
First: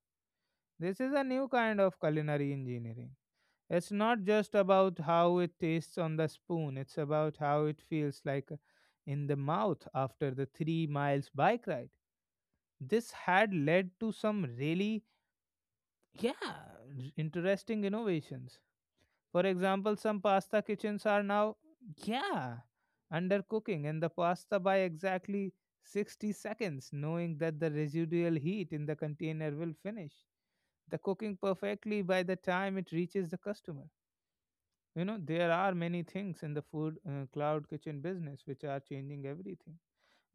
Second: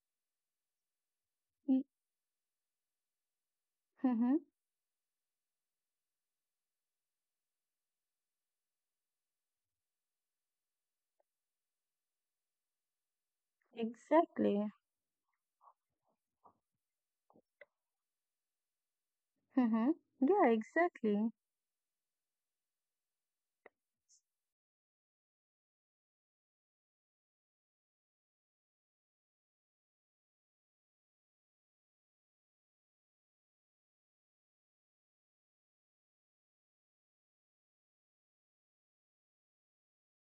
Speaker 1: This is a new kind of culinary engineering. It's not
Speaker 2: Mm-hmm.
Speaker 1: just about how it tastes on the spoon, it's about how it feels like in the mouth after the 3 miles bike ride. This had led to some
Speaker 2: Exactly.
Speaker 1: really, yeah, interesting innovations. For
Speaker 2: Hmm.
Speaker 1: example, some
Speaker 2: Yeah,
Speaker 1: pasta kitchens are
Speaker 2: exactly.
Speaker 1: now, yeah, undercooking and the pasta by exactly 60 seconds, knowing that the residual heat in the container will finish the cooking perfectly by the time it reaches the customer. You know, there are many things in the food cloud kitchen business which are changing everything.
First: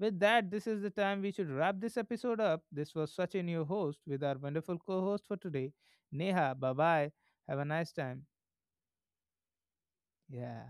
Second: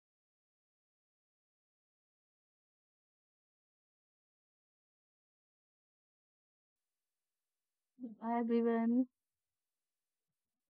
Speaker 1: With that, this is the time we should wrap this episode up. This was Sachin, your host, with our wonderful co host for today, Neha. Bye bye. Have a nice time.
Speaker 2: Bye, everyone.
Speaker 1: Yeah.